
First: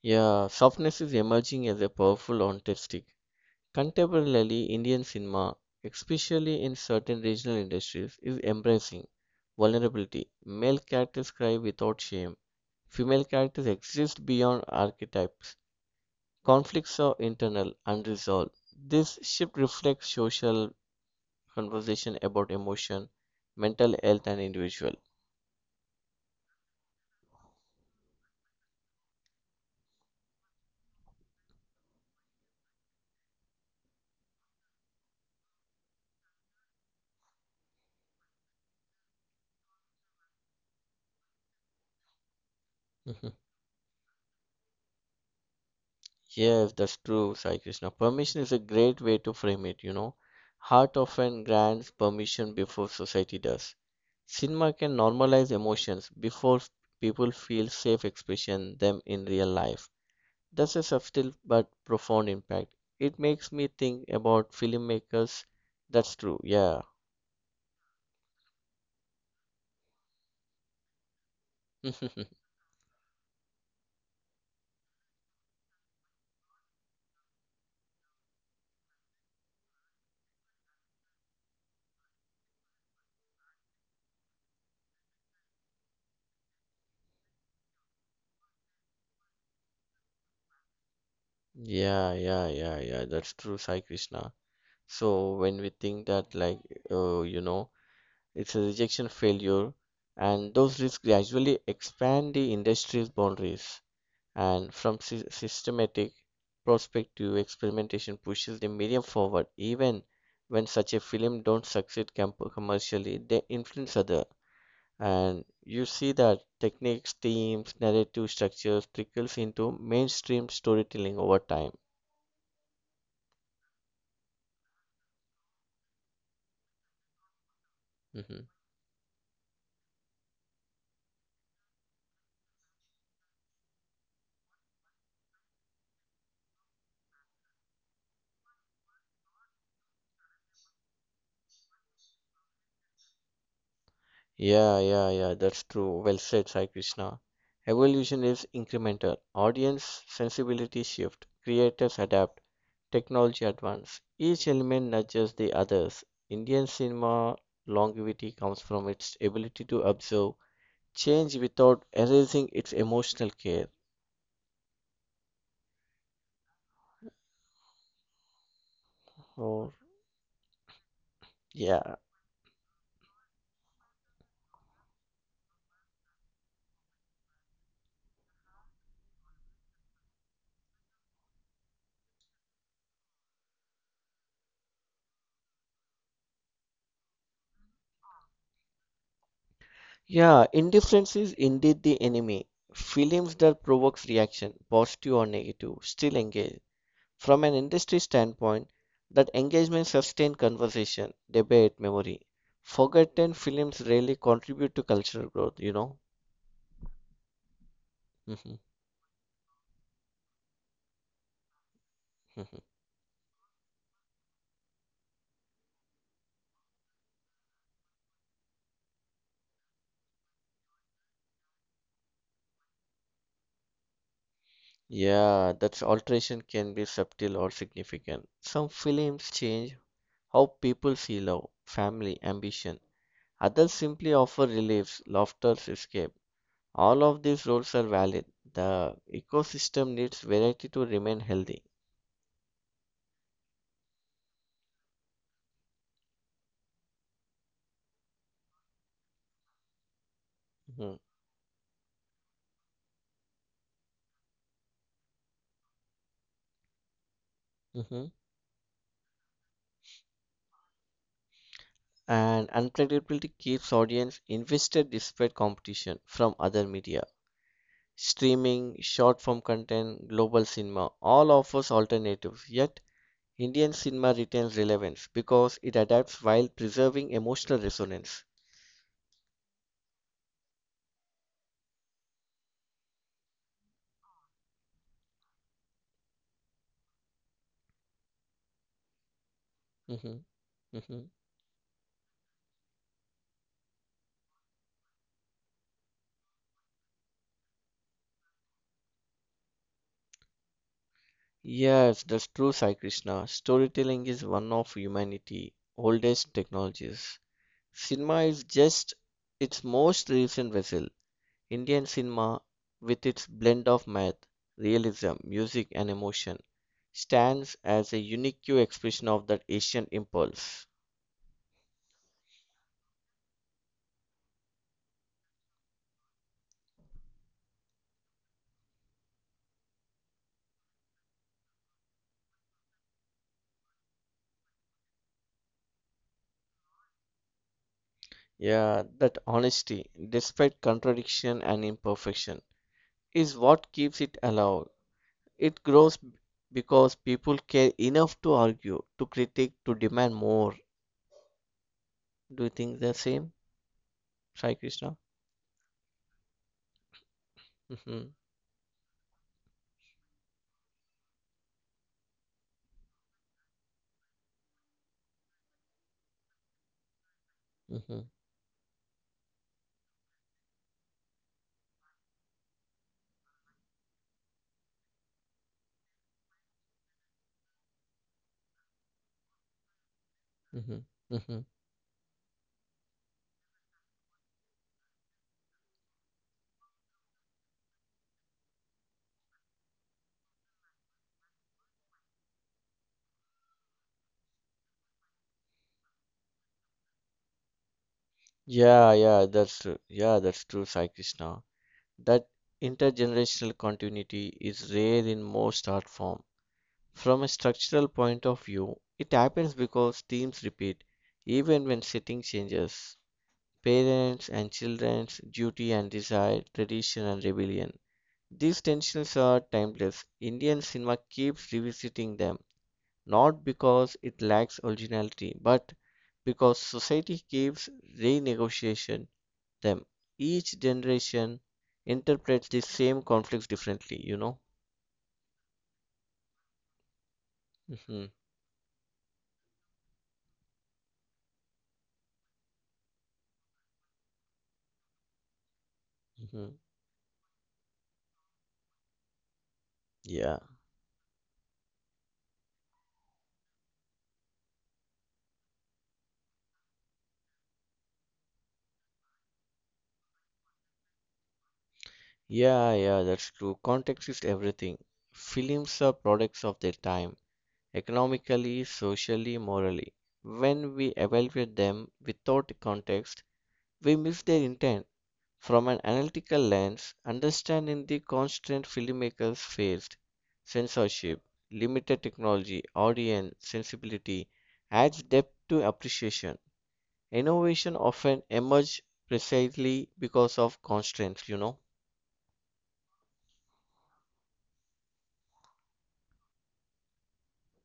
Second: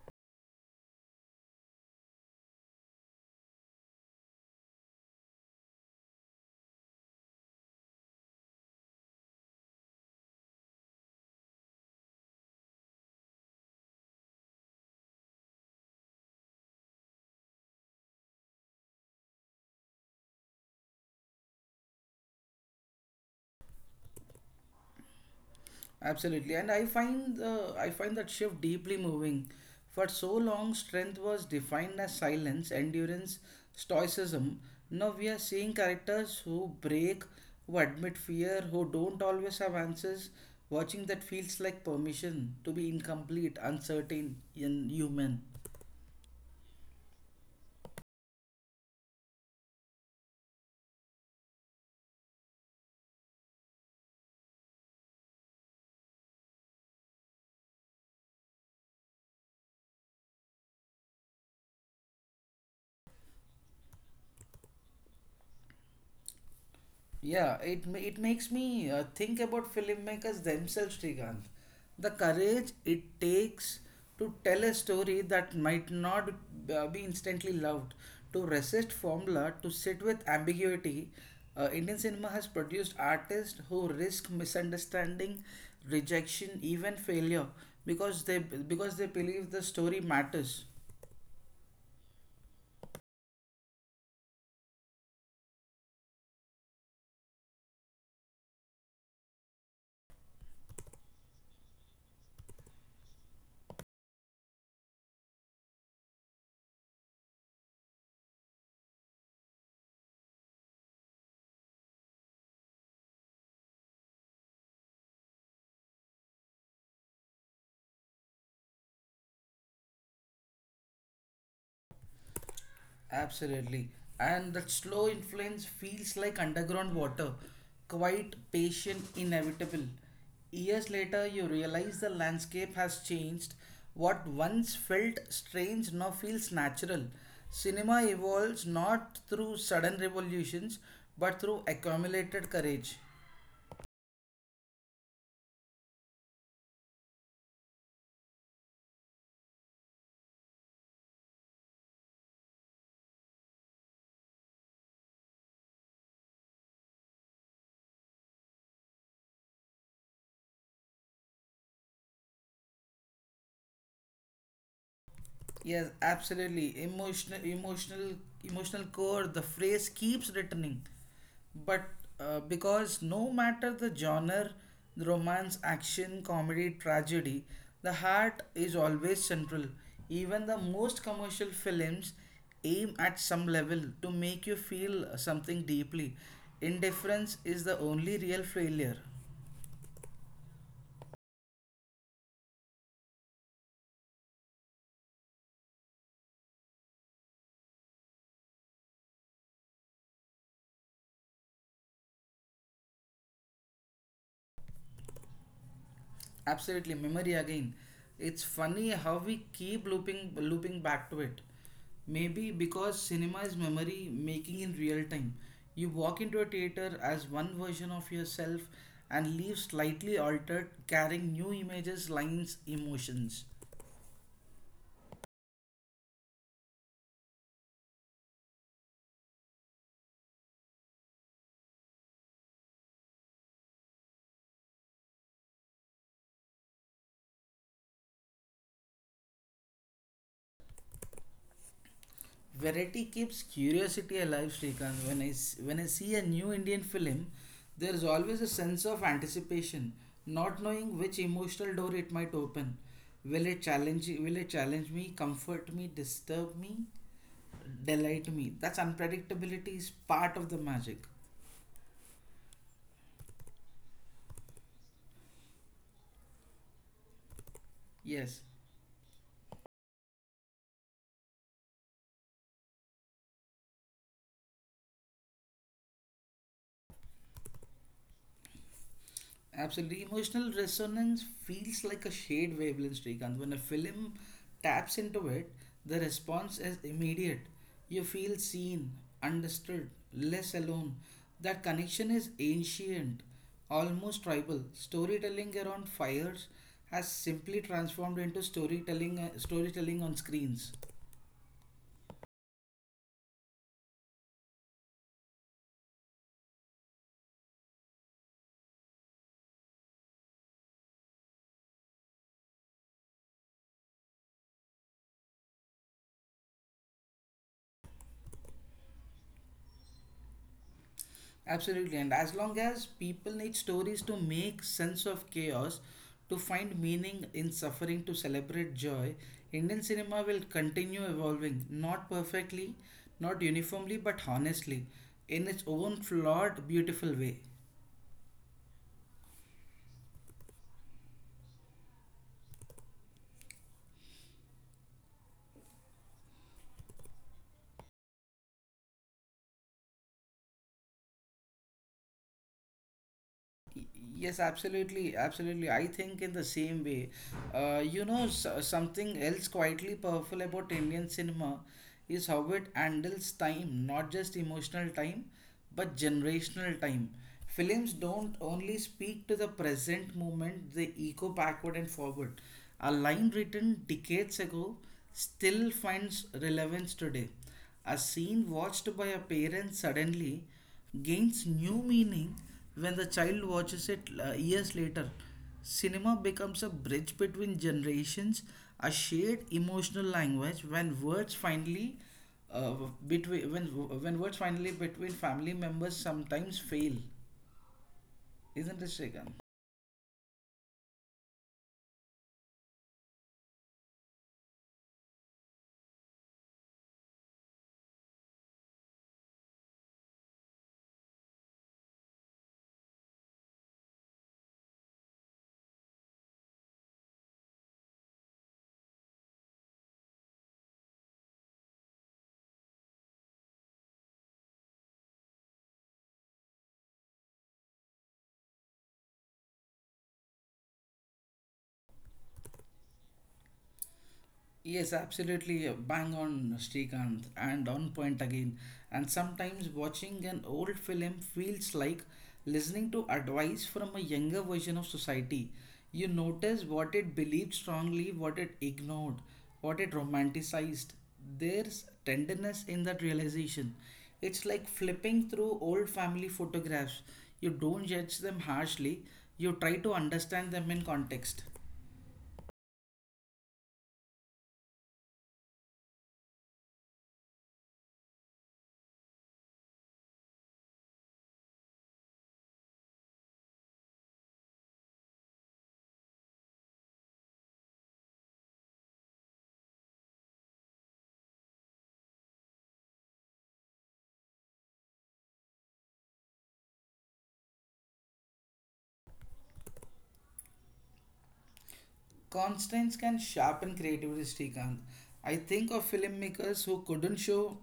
Yeah, softness is emerging as a powerful artistic. Contemporarily, Indian cinema, especially in certain regional industries, is embracing vulnerability. Male characters cry without shame. Female characters exist beyond archetypes. Conflicts are internal, unresolved. This shift reflects social conversation about emotion, mental health, and individual. Absolutely, and I find that shift deeply moving. For so long, strength was defined as silence, endurance, stoicism. Now we are seeing characters who break, who admit fear, who don't always have answers. Watching that feels like permission to be Mhm. incomplete, uncertain, and human. Yes, that's true, Sai Krishna. Permission is a great way to frame it, you know. Heart often grants permission before society does. Cinema can normalize emotions before people feel safe expressing them in real life. That's a subtle but profound impact. It makes me think about filmmakers. That's true. Yeah. Yeah, it makes me think about filmmakers themselves, Srikanth. The <laughs> courage it takes to tell a story that might not be instantly loved, to resist formula, to sit with ambiguity. Indian cinema has produced artists who risk misunderstanding, rejection, even failure, because they believe the story matters. Yeah, yeah, yeah, yeah. That's true, Sai Krishna. So when we think that, uh, you know, it's a rejection failure, and those risks gradually expand the industry's boundaries. And from sy systematic perspective, experimentation pushes the medium forward. Even when such a film don't succeed commercially, they influence other. And you see that techniques, themes, narrative structures trickles into mainstream storytelling over time. Absolutely. And that slow influence feels like underground water, quite Hmm. patient, inevitable. Years later, you realize the landscape has changed. What once felt strange now feels natural. Cinema evolves not through sudden revolutions but through accumulated courage. Yeah, yeah, yeah, that's true. Well said, Sai Krishna. Evolution is incremental. Audience sensibility shift, creators adapt, technology advance. Each element nudges the others. Indian cinema longevity comes from its ability to observe change without erasing its emotional care. Yes, absolutely. Emotional core. The Or phrase keeps returning, but yeah. Because no matter the genre, the romance, action, comedy, tragedy, the heart is always central. Even the most commercial films aim at some level to make you feel something deeply. Indifference is the only real failure. Yeah, indifference is indeed the enemy. Films that provokes reaction, positive or negative, still engage. From an industry standpoint, that engagement sustains conversation, debate, memory. Forgotten films rarely contribute to cultural growth, you know? Absolutely, memory again. It's <laughs> funny how we keep looping back to it. Mhm, Maybe mhm. because cinema is memory making in real time. You walk into a theater as one version of yourself and leave slightly altered, carrying new images, lines, emotions. Yeah, that alteration can be subtle or significant. Some films change how people see love, family, ambition. Others simply offer reliefs, laughter, escape. All of these roles are valid. The ecosystem needs variety to remain healthy. Variety keeps curiosity alive, Srikanth. When I see a new Indian film, there is always a sense of anticipation, not Mhm, knowing which emotional door it might open. Will it challenge me, comfort me, disturb me, mhm. delight me? That's unpredictability is part of the magic. And unpredictability keeps audience invested despite competition from other media. Yes. Streaming, short form content, global cinema all offers alternatives, yet Indian cinema retains relevance because it adapts while preserving emotional resonance. Absolutely. Emotional resonance feels like a shared wavelength, Srikanth. When a film taps into it, the response is immediate. You feel seen, understood, less Mhm, alone. mhm. That connection is ancient, almost tribal. Storytelling around fires has simply transformed into storytelling on screens. Yes, that's true, Sai Krishna. Storytelling is one of humanity's oldest technologies. Cinema is just its most recent vessel. Indian cinema, with its blend of math, realism, music, and emotion, stands as a unique expression of that Asian impulse. Absolutely, and as long as people need stories to make sense of chaos, to find meaning in suffering, to celebrate joy, Indian cinema will continue evolving, not perfectly, not uniformly, but honestly, in its own flawed, beautiful way. Yeah, that honesty, despite contradiction and imperfection, is what keeps it alive. It grows because people care enough to argue, to critique, to demand more. Do you think the same, Y- Yes, Sai Krishna? absolutely, absolutely. I think in the same way. You Hmm, know, s something else quietly powerful about Indian cinema is how it handles time, not just emotional time, but generational time. Films hmm, don't only speak to the present moment, they echo backward and forward. A line written decades ago still finds relevance today. A scene watched by a parent suddenly hmm, hmm. gains new meaning when the child watches it years later. Cinema becomes a bridge between generations, a shared emotional language when words finally uh, between when words finally between family members sometimes fail. Isn't it, Yeah, yeah, Srikanth? that's true. Yeah, that's true, Sai Krishna. That intergenerational continuity is rare in most art form. From a structural point of view, it happens because themes repeat, even when setting changes. Parents and children's duty and desire, tradition and rebellion. These tensions are timeless. Indian cinema keeps revisiting them, not because it lacks originality, but because society keeps renegotiation them. Each generation interprets the same conflicts differently, you know? Yes, absolutely. Bang on, Srikanth, and on Hmm, point again. And sometimes watching an old film feels like listening to advice from a younger version of society. You hmm. notice what it believed strongly, what it ignored, what it Yeah, romanticized. There's tenderness in that realization. It's like flipping through old family photographs. You don't judge them harshly, you try to understand them in context. yeah, yeah, that's true. Context is everything. Films are products of their time, economically, socially, morally. When we evaluate them without context, we miss their intent. From an analytical lens, understanding the constant filmmakers faced censorship, limited technology, audience sensibility adds depth to appreciation. Innovation often emerges precisely because of constraints, you know. Constraints can sharpen creativity, Srikanth. I think of filmmakers who couldn't show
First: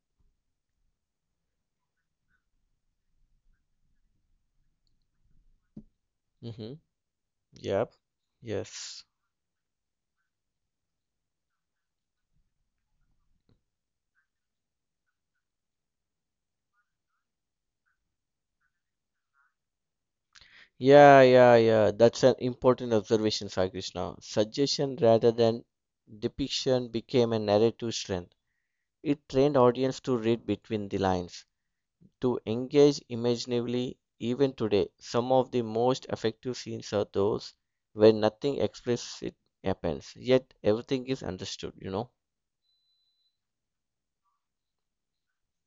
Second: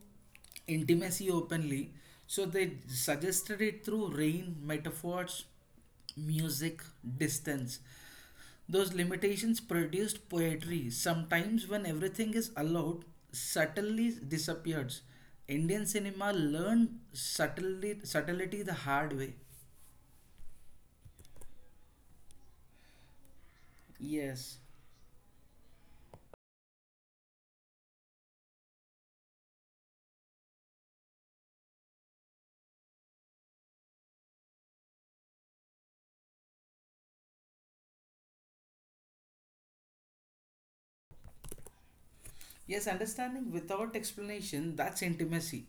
intimacy openly, so they suggested it through rain, metaphors, Mm-hmm. music, distance. Yep. Those Yes. limitations produced poetry. Sometimes, when everything is allowed, subtly disappears. Indian cinema learned subtlety the hard way. Yeah, yeah, yeah. That's an important observation, Sai Krishna. Yes. Suggestion rather than depiction became a narrative strength. It trained audience to read between the lines, to engage imaginatively even today. Some of the most effective scenes are those where nothing explicit happens, yet everything is understood, you know. Yes, understanding without explanation, that's intimacy.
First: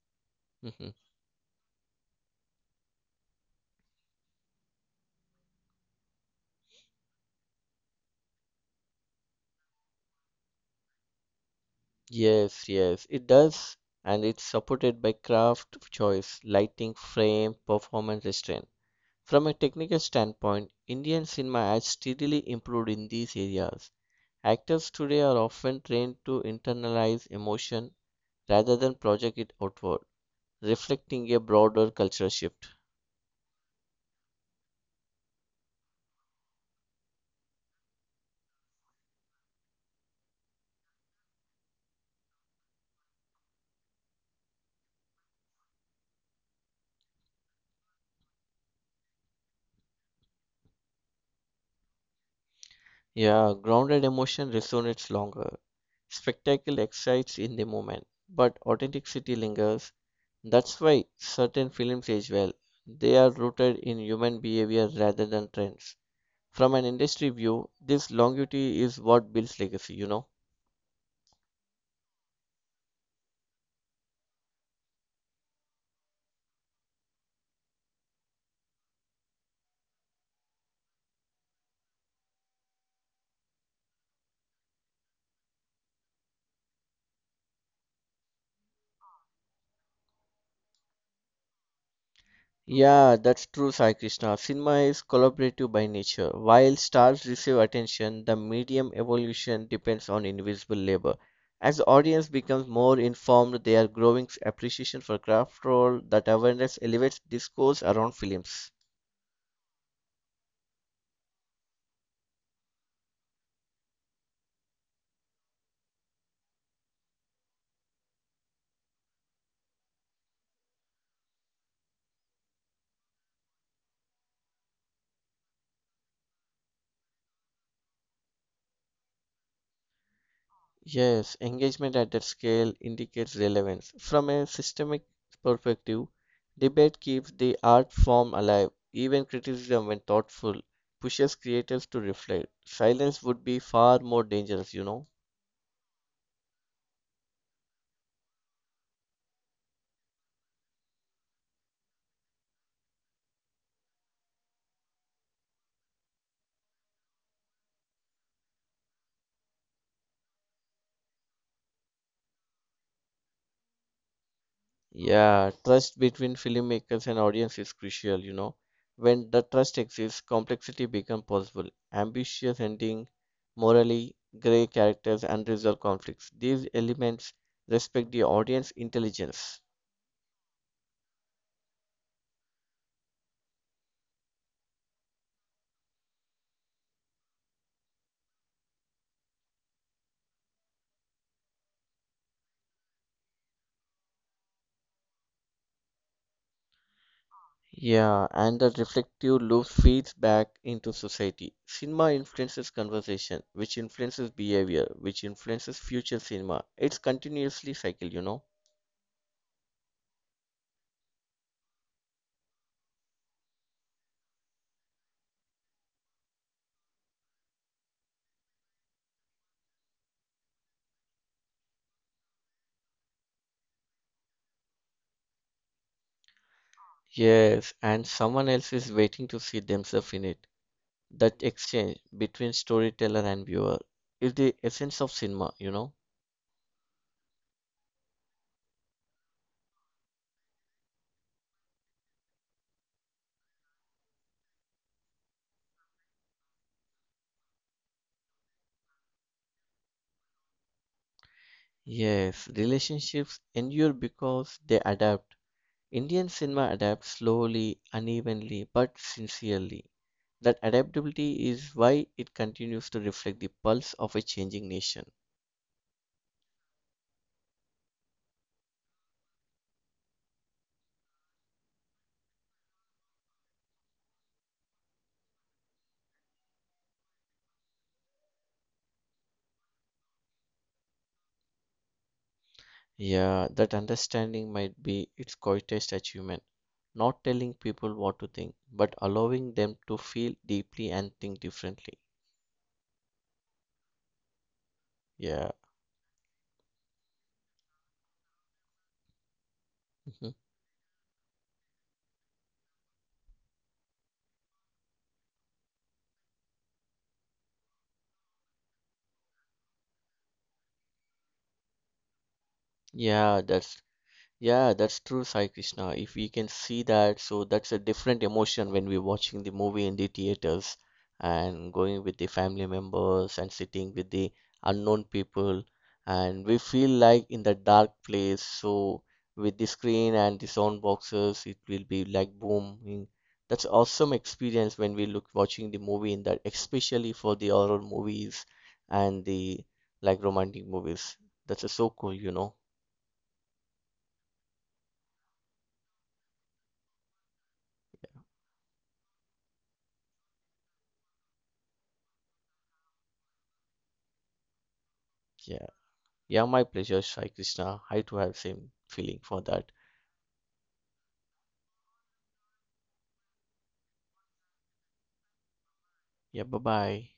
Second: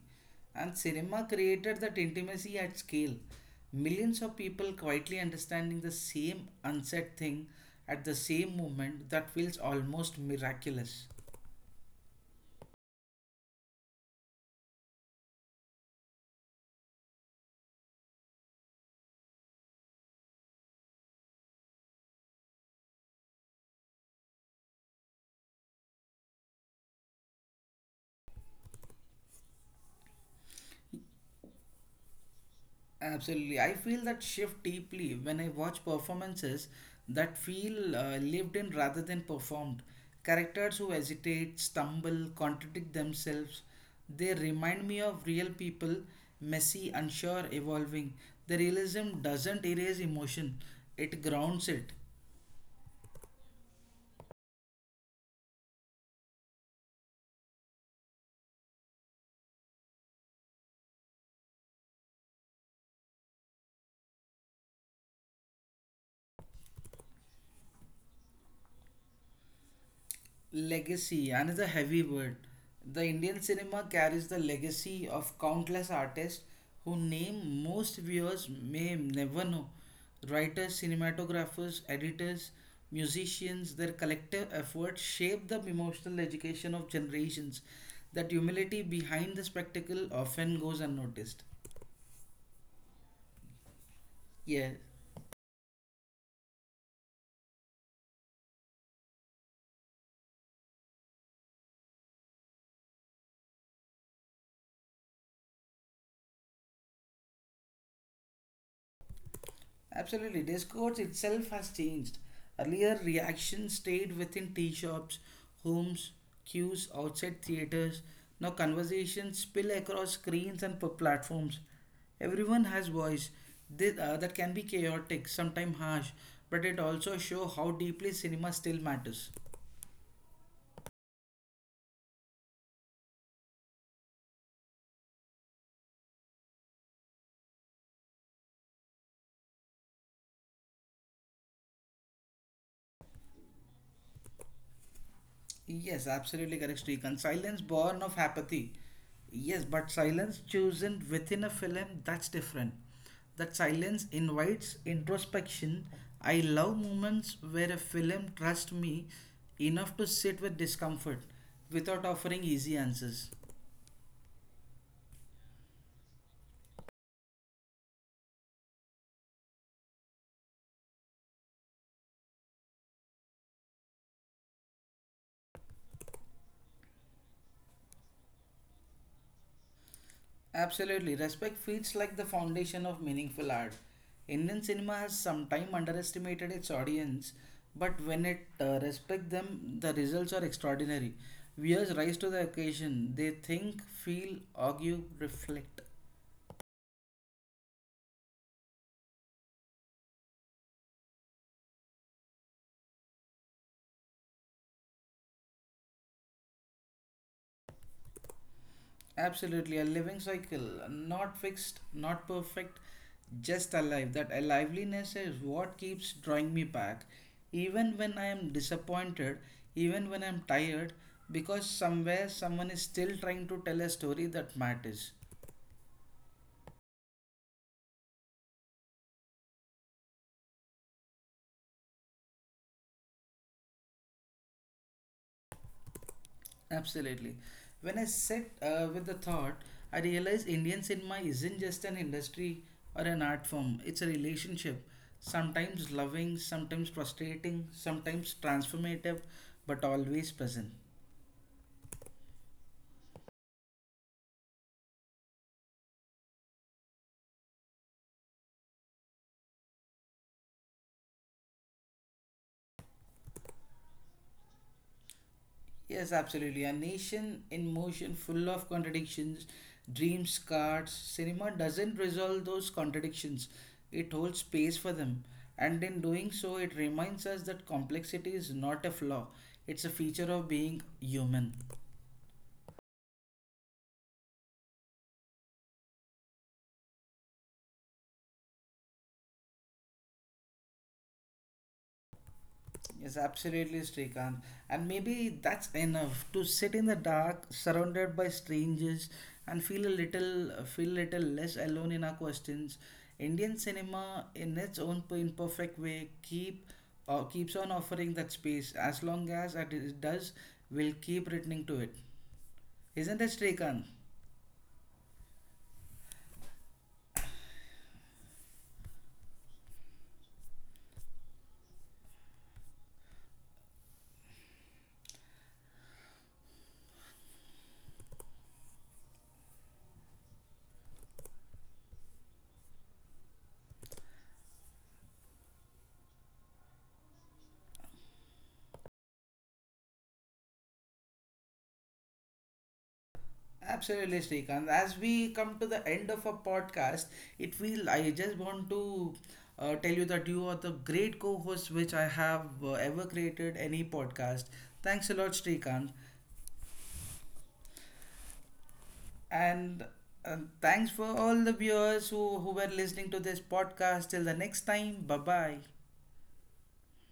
And <laughs> cinema created that intimacy at scale. Millions of people quietly understanding the same unsaid thing at the same moment, that feels almost miraculous. Yes, yes, it does, and it's supported by craft choice, lighting, frame, performance restraint. From a technical standpoint, Indian cinema has steadily improved in these areas. Actors today are often trained to internalize emotion rather than project it outward, reflecting a broader cultural shift. Absolutely. I feel that shift deeply when I watch performances that feel lived in rather than performed. Characters who hesitate, stumble, contradict themselves, they remind me of real people, messy, unsure, evolving. The realism doesn't erase emotion, it grounds it. Yeah, grounded emotion resonates longer. Spectacle excites in the moment, but authenticity lingers. That's why certain films age well. They are rooted in human behavior rather than trends. From an industry view, this longevity is what builds legacy, you know. Legacy, another heavy word. The Indian cinema carries the legacy of countless artists whose name most viewers may never know. Writers, cinematographers, editors, musicians, their collective efforts shape the emotional education of generations. That humility behind the spectacle often goes unnoticed. Yeah, that's true, Sai Krishna. Yeah. Cinema is collaborative by nature. While stars receive attention, the medium evolution depends on invisible labor. As the audience becomes more informed, their growing appreciation for craft role, that awareness elevates discourse around films. Absolutely. Discourse itself has changed. Earlier, reactions stayed within tea shops, homes, queues, outside theaters. Now, conversations spill across screens and platforms. Everyone has voice. That can be chaotic, sometimes harsh, but it also shows how deeply cinema still matters. Yes, engagement at that scale indicates relevance. From a systemic perspective, debate keeps the art form alive. Even criticism, when thoughtful, pushes creators to reflect. Silence would be far more dangerous, you know. Yes, absolutely correct, Srikanth. Silence born of apathy. Yes, but silence chosen within a film, that's different. That silence invites introspection. I love moments where a film trusts me enough to sit with discomfort without offering easy answers. Yeah, trust between filmmakers and audience is crucial, you know. When the trust exists, complexity becomes possible. Ambitious ending, morally gray characters, unresolved conflicts. These elements respect the audience intelligence. Absolutely. Respect feels like the foundation of meaningful art. Indian cinema has sometimes underestimated its audience, but when it respects them, the results are extraordinary. Viewers rise to the occasion. They think, feel, argue, reflect. Yeah, and the reflective loop feeds back into society. Cinema influences conversation, which influences behavior, which influences future cinema. It's continuously cycle, you know. Absolutely, a living cycle, not fixed, not perfect, just alive. That aliveness is what keeps drawing me back, even when I am disappointed, even when I'm tired, because somewhere someone is still trying to tell a story that matters. Yes, and someone else is waiting to see themselves in it. That exchange between storyteller and viewer is the essence of cinema, you know. Absolutely. When I sat with the thought, I realized Indian cinema isn't just an industry or an art form, it's a relationship. Sometimes loving, sometimes frustrating, sometimes transformative, but always present. Yes, relationships endure because they adapt. Indian cinema adapts slowly, unevenly, but sincerely. That adaptability is why it continues to reflect the pulse of a changing nation. Yes, absolutely. A nation in motion, full of contradictions, dreams, cards, cinema doesn't resolve those contradictions. It holds space for them. And in doing so, it reminds us that complexity is not a flaw, it's a feature of being human. Yeah, that understanding might be its greatest achievement. Not telling people what to think, but allowing them to feel deeply and think differently. Yes, absolutely, Srikanth. And maybe Yeah. that's enough to sit in the dark, surrounded by strangers, and feel Mhm. Feel little less alone in our questions. Indian cinema, in its own imperfect way, keeps on offering that space. As long as does, we'll keep returning to it. Isn't it, Yeah, Srikanth? that's Yeah, that's true, Sai Krishna. If we can see that, so that's a different emotion when we're watching the movie in the theaters and going with the family members and sitting with the unknown people. And we feel like in the dark place. So with the screen and the sound boxes, it will be like booming. That's awesome experience when we look watching the movie in that, especially for the horror movies and the like romantic movies. That's so cool, you know. Absolutely, Srikanth. As we come to the end of our podcast, it feel I just want to tell you that you are the great co-host which I have ever created any podcast. Thanks a lot, Yeah. Srikanth, Yeah, my pleasure, Shai Krishna. I too have same feeling for that. and thanks for all the viewers who were listening to this podcast. Till the next time, bye bye. Yeah, bye bye.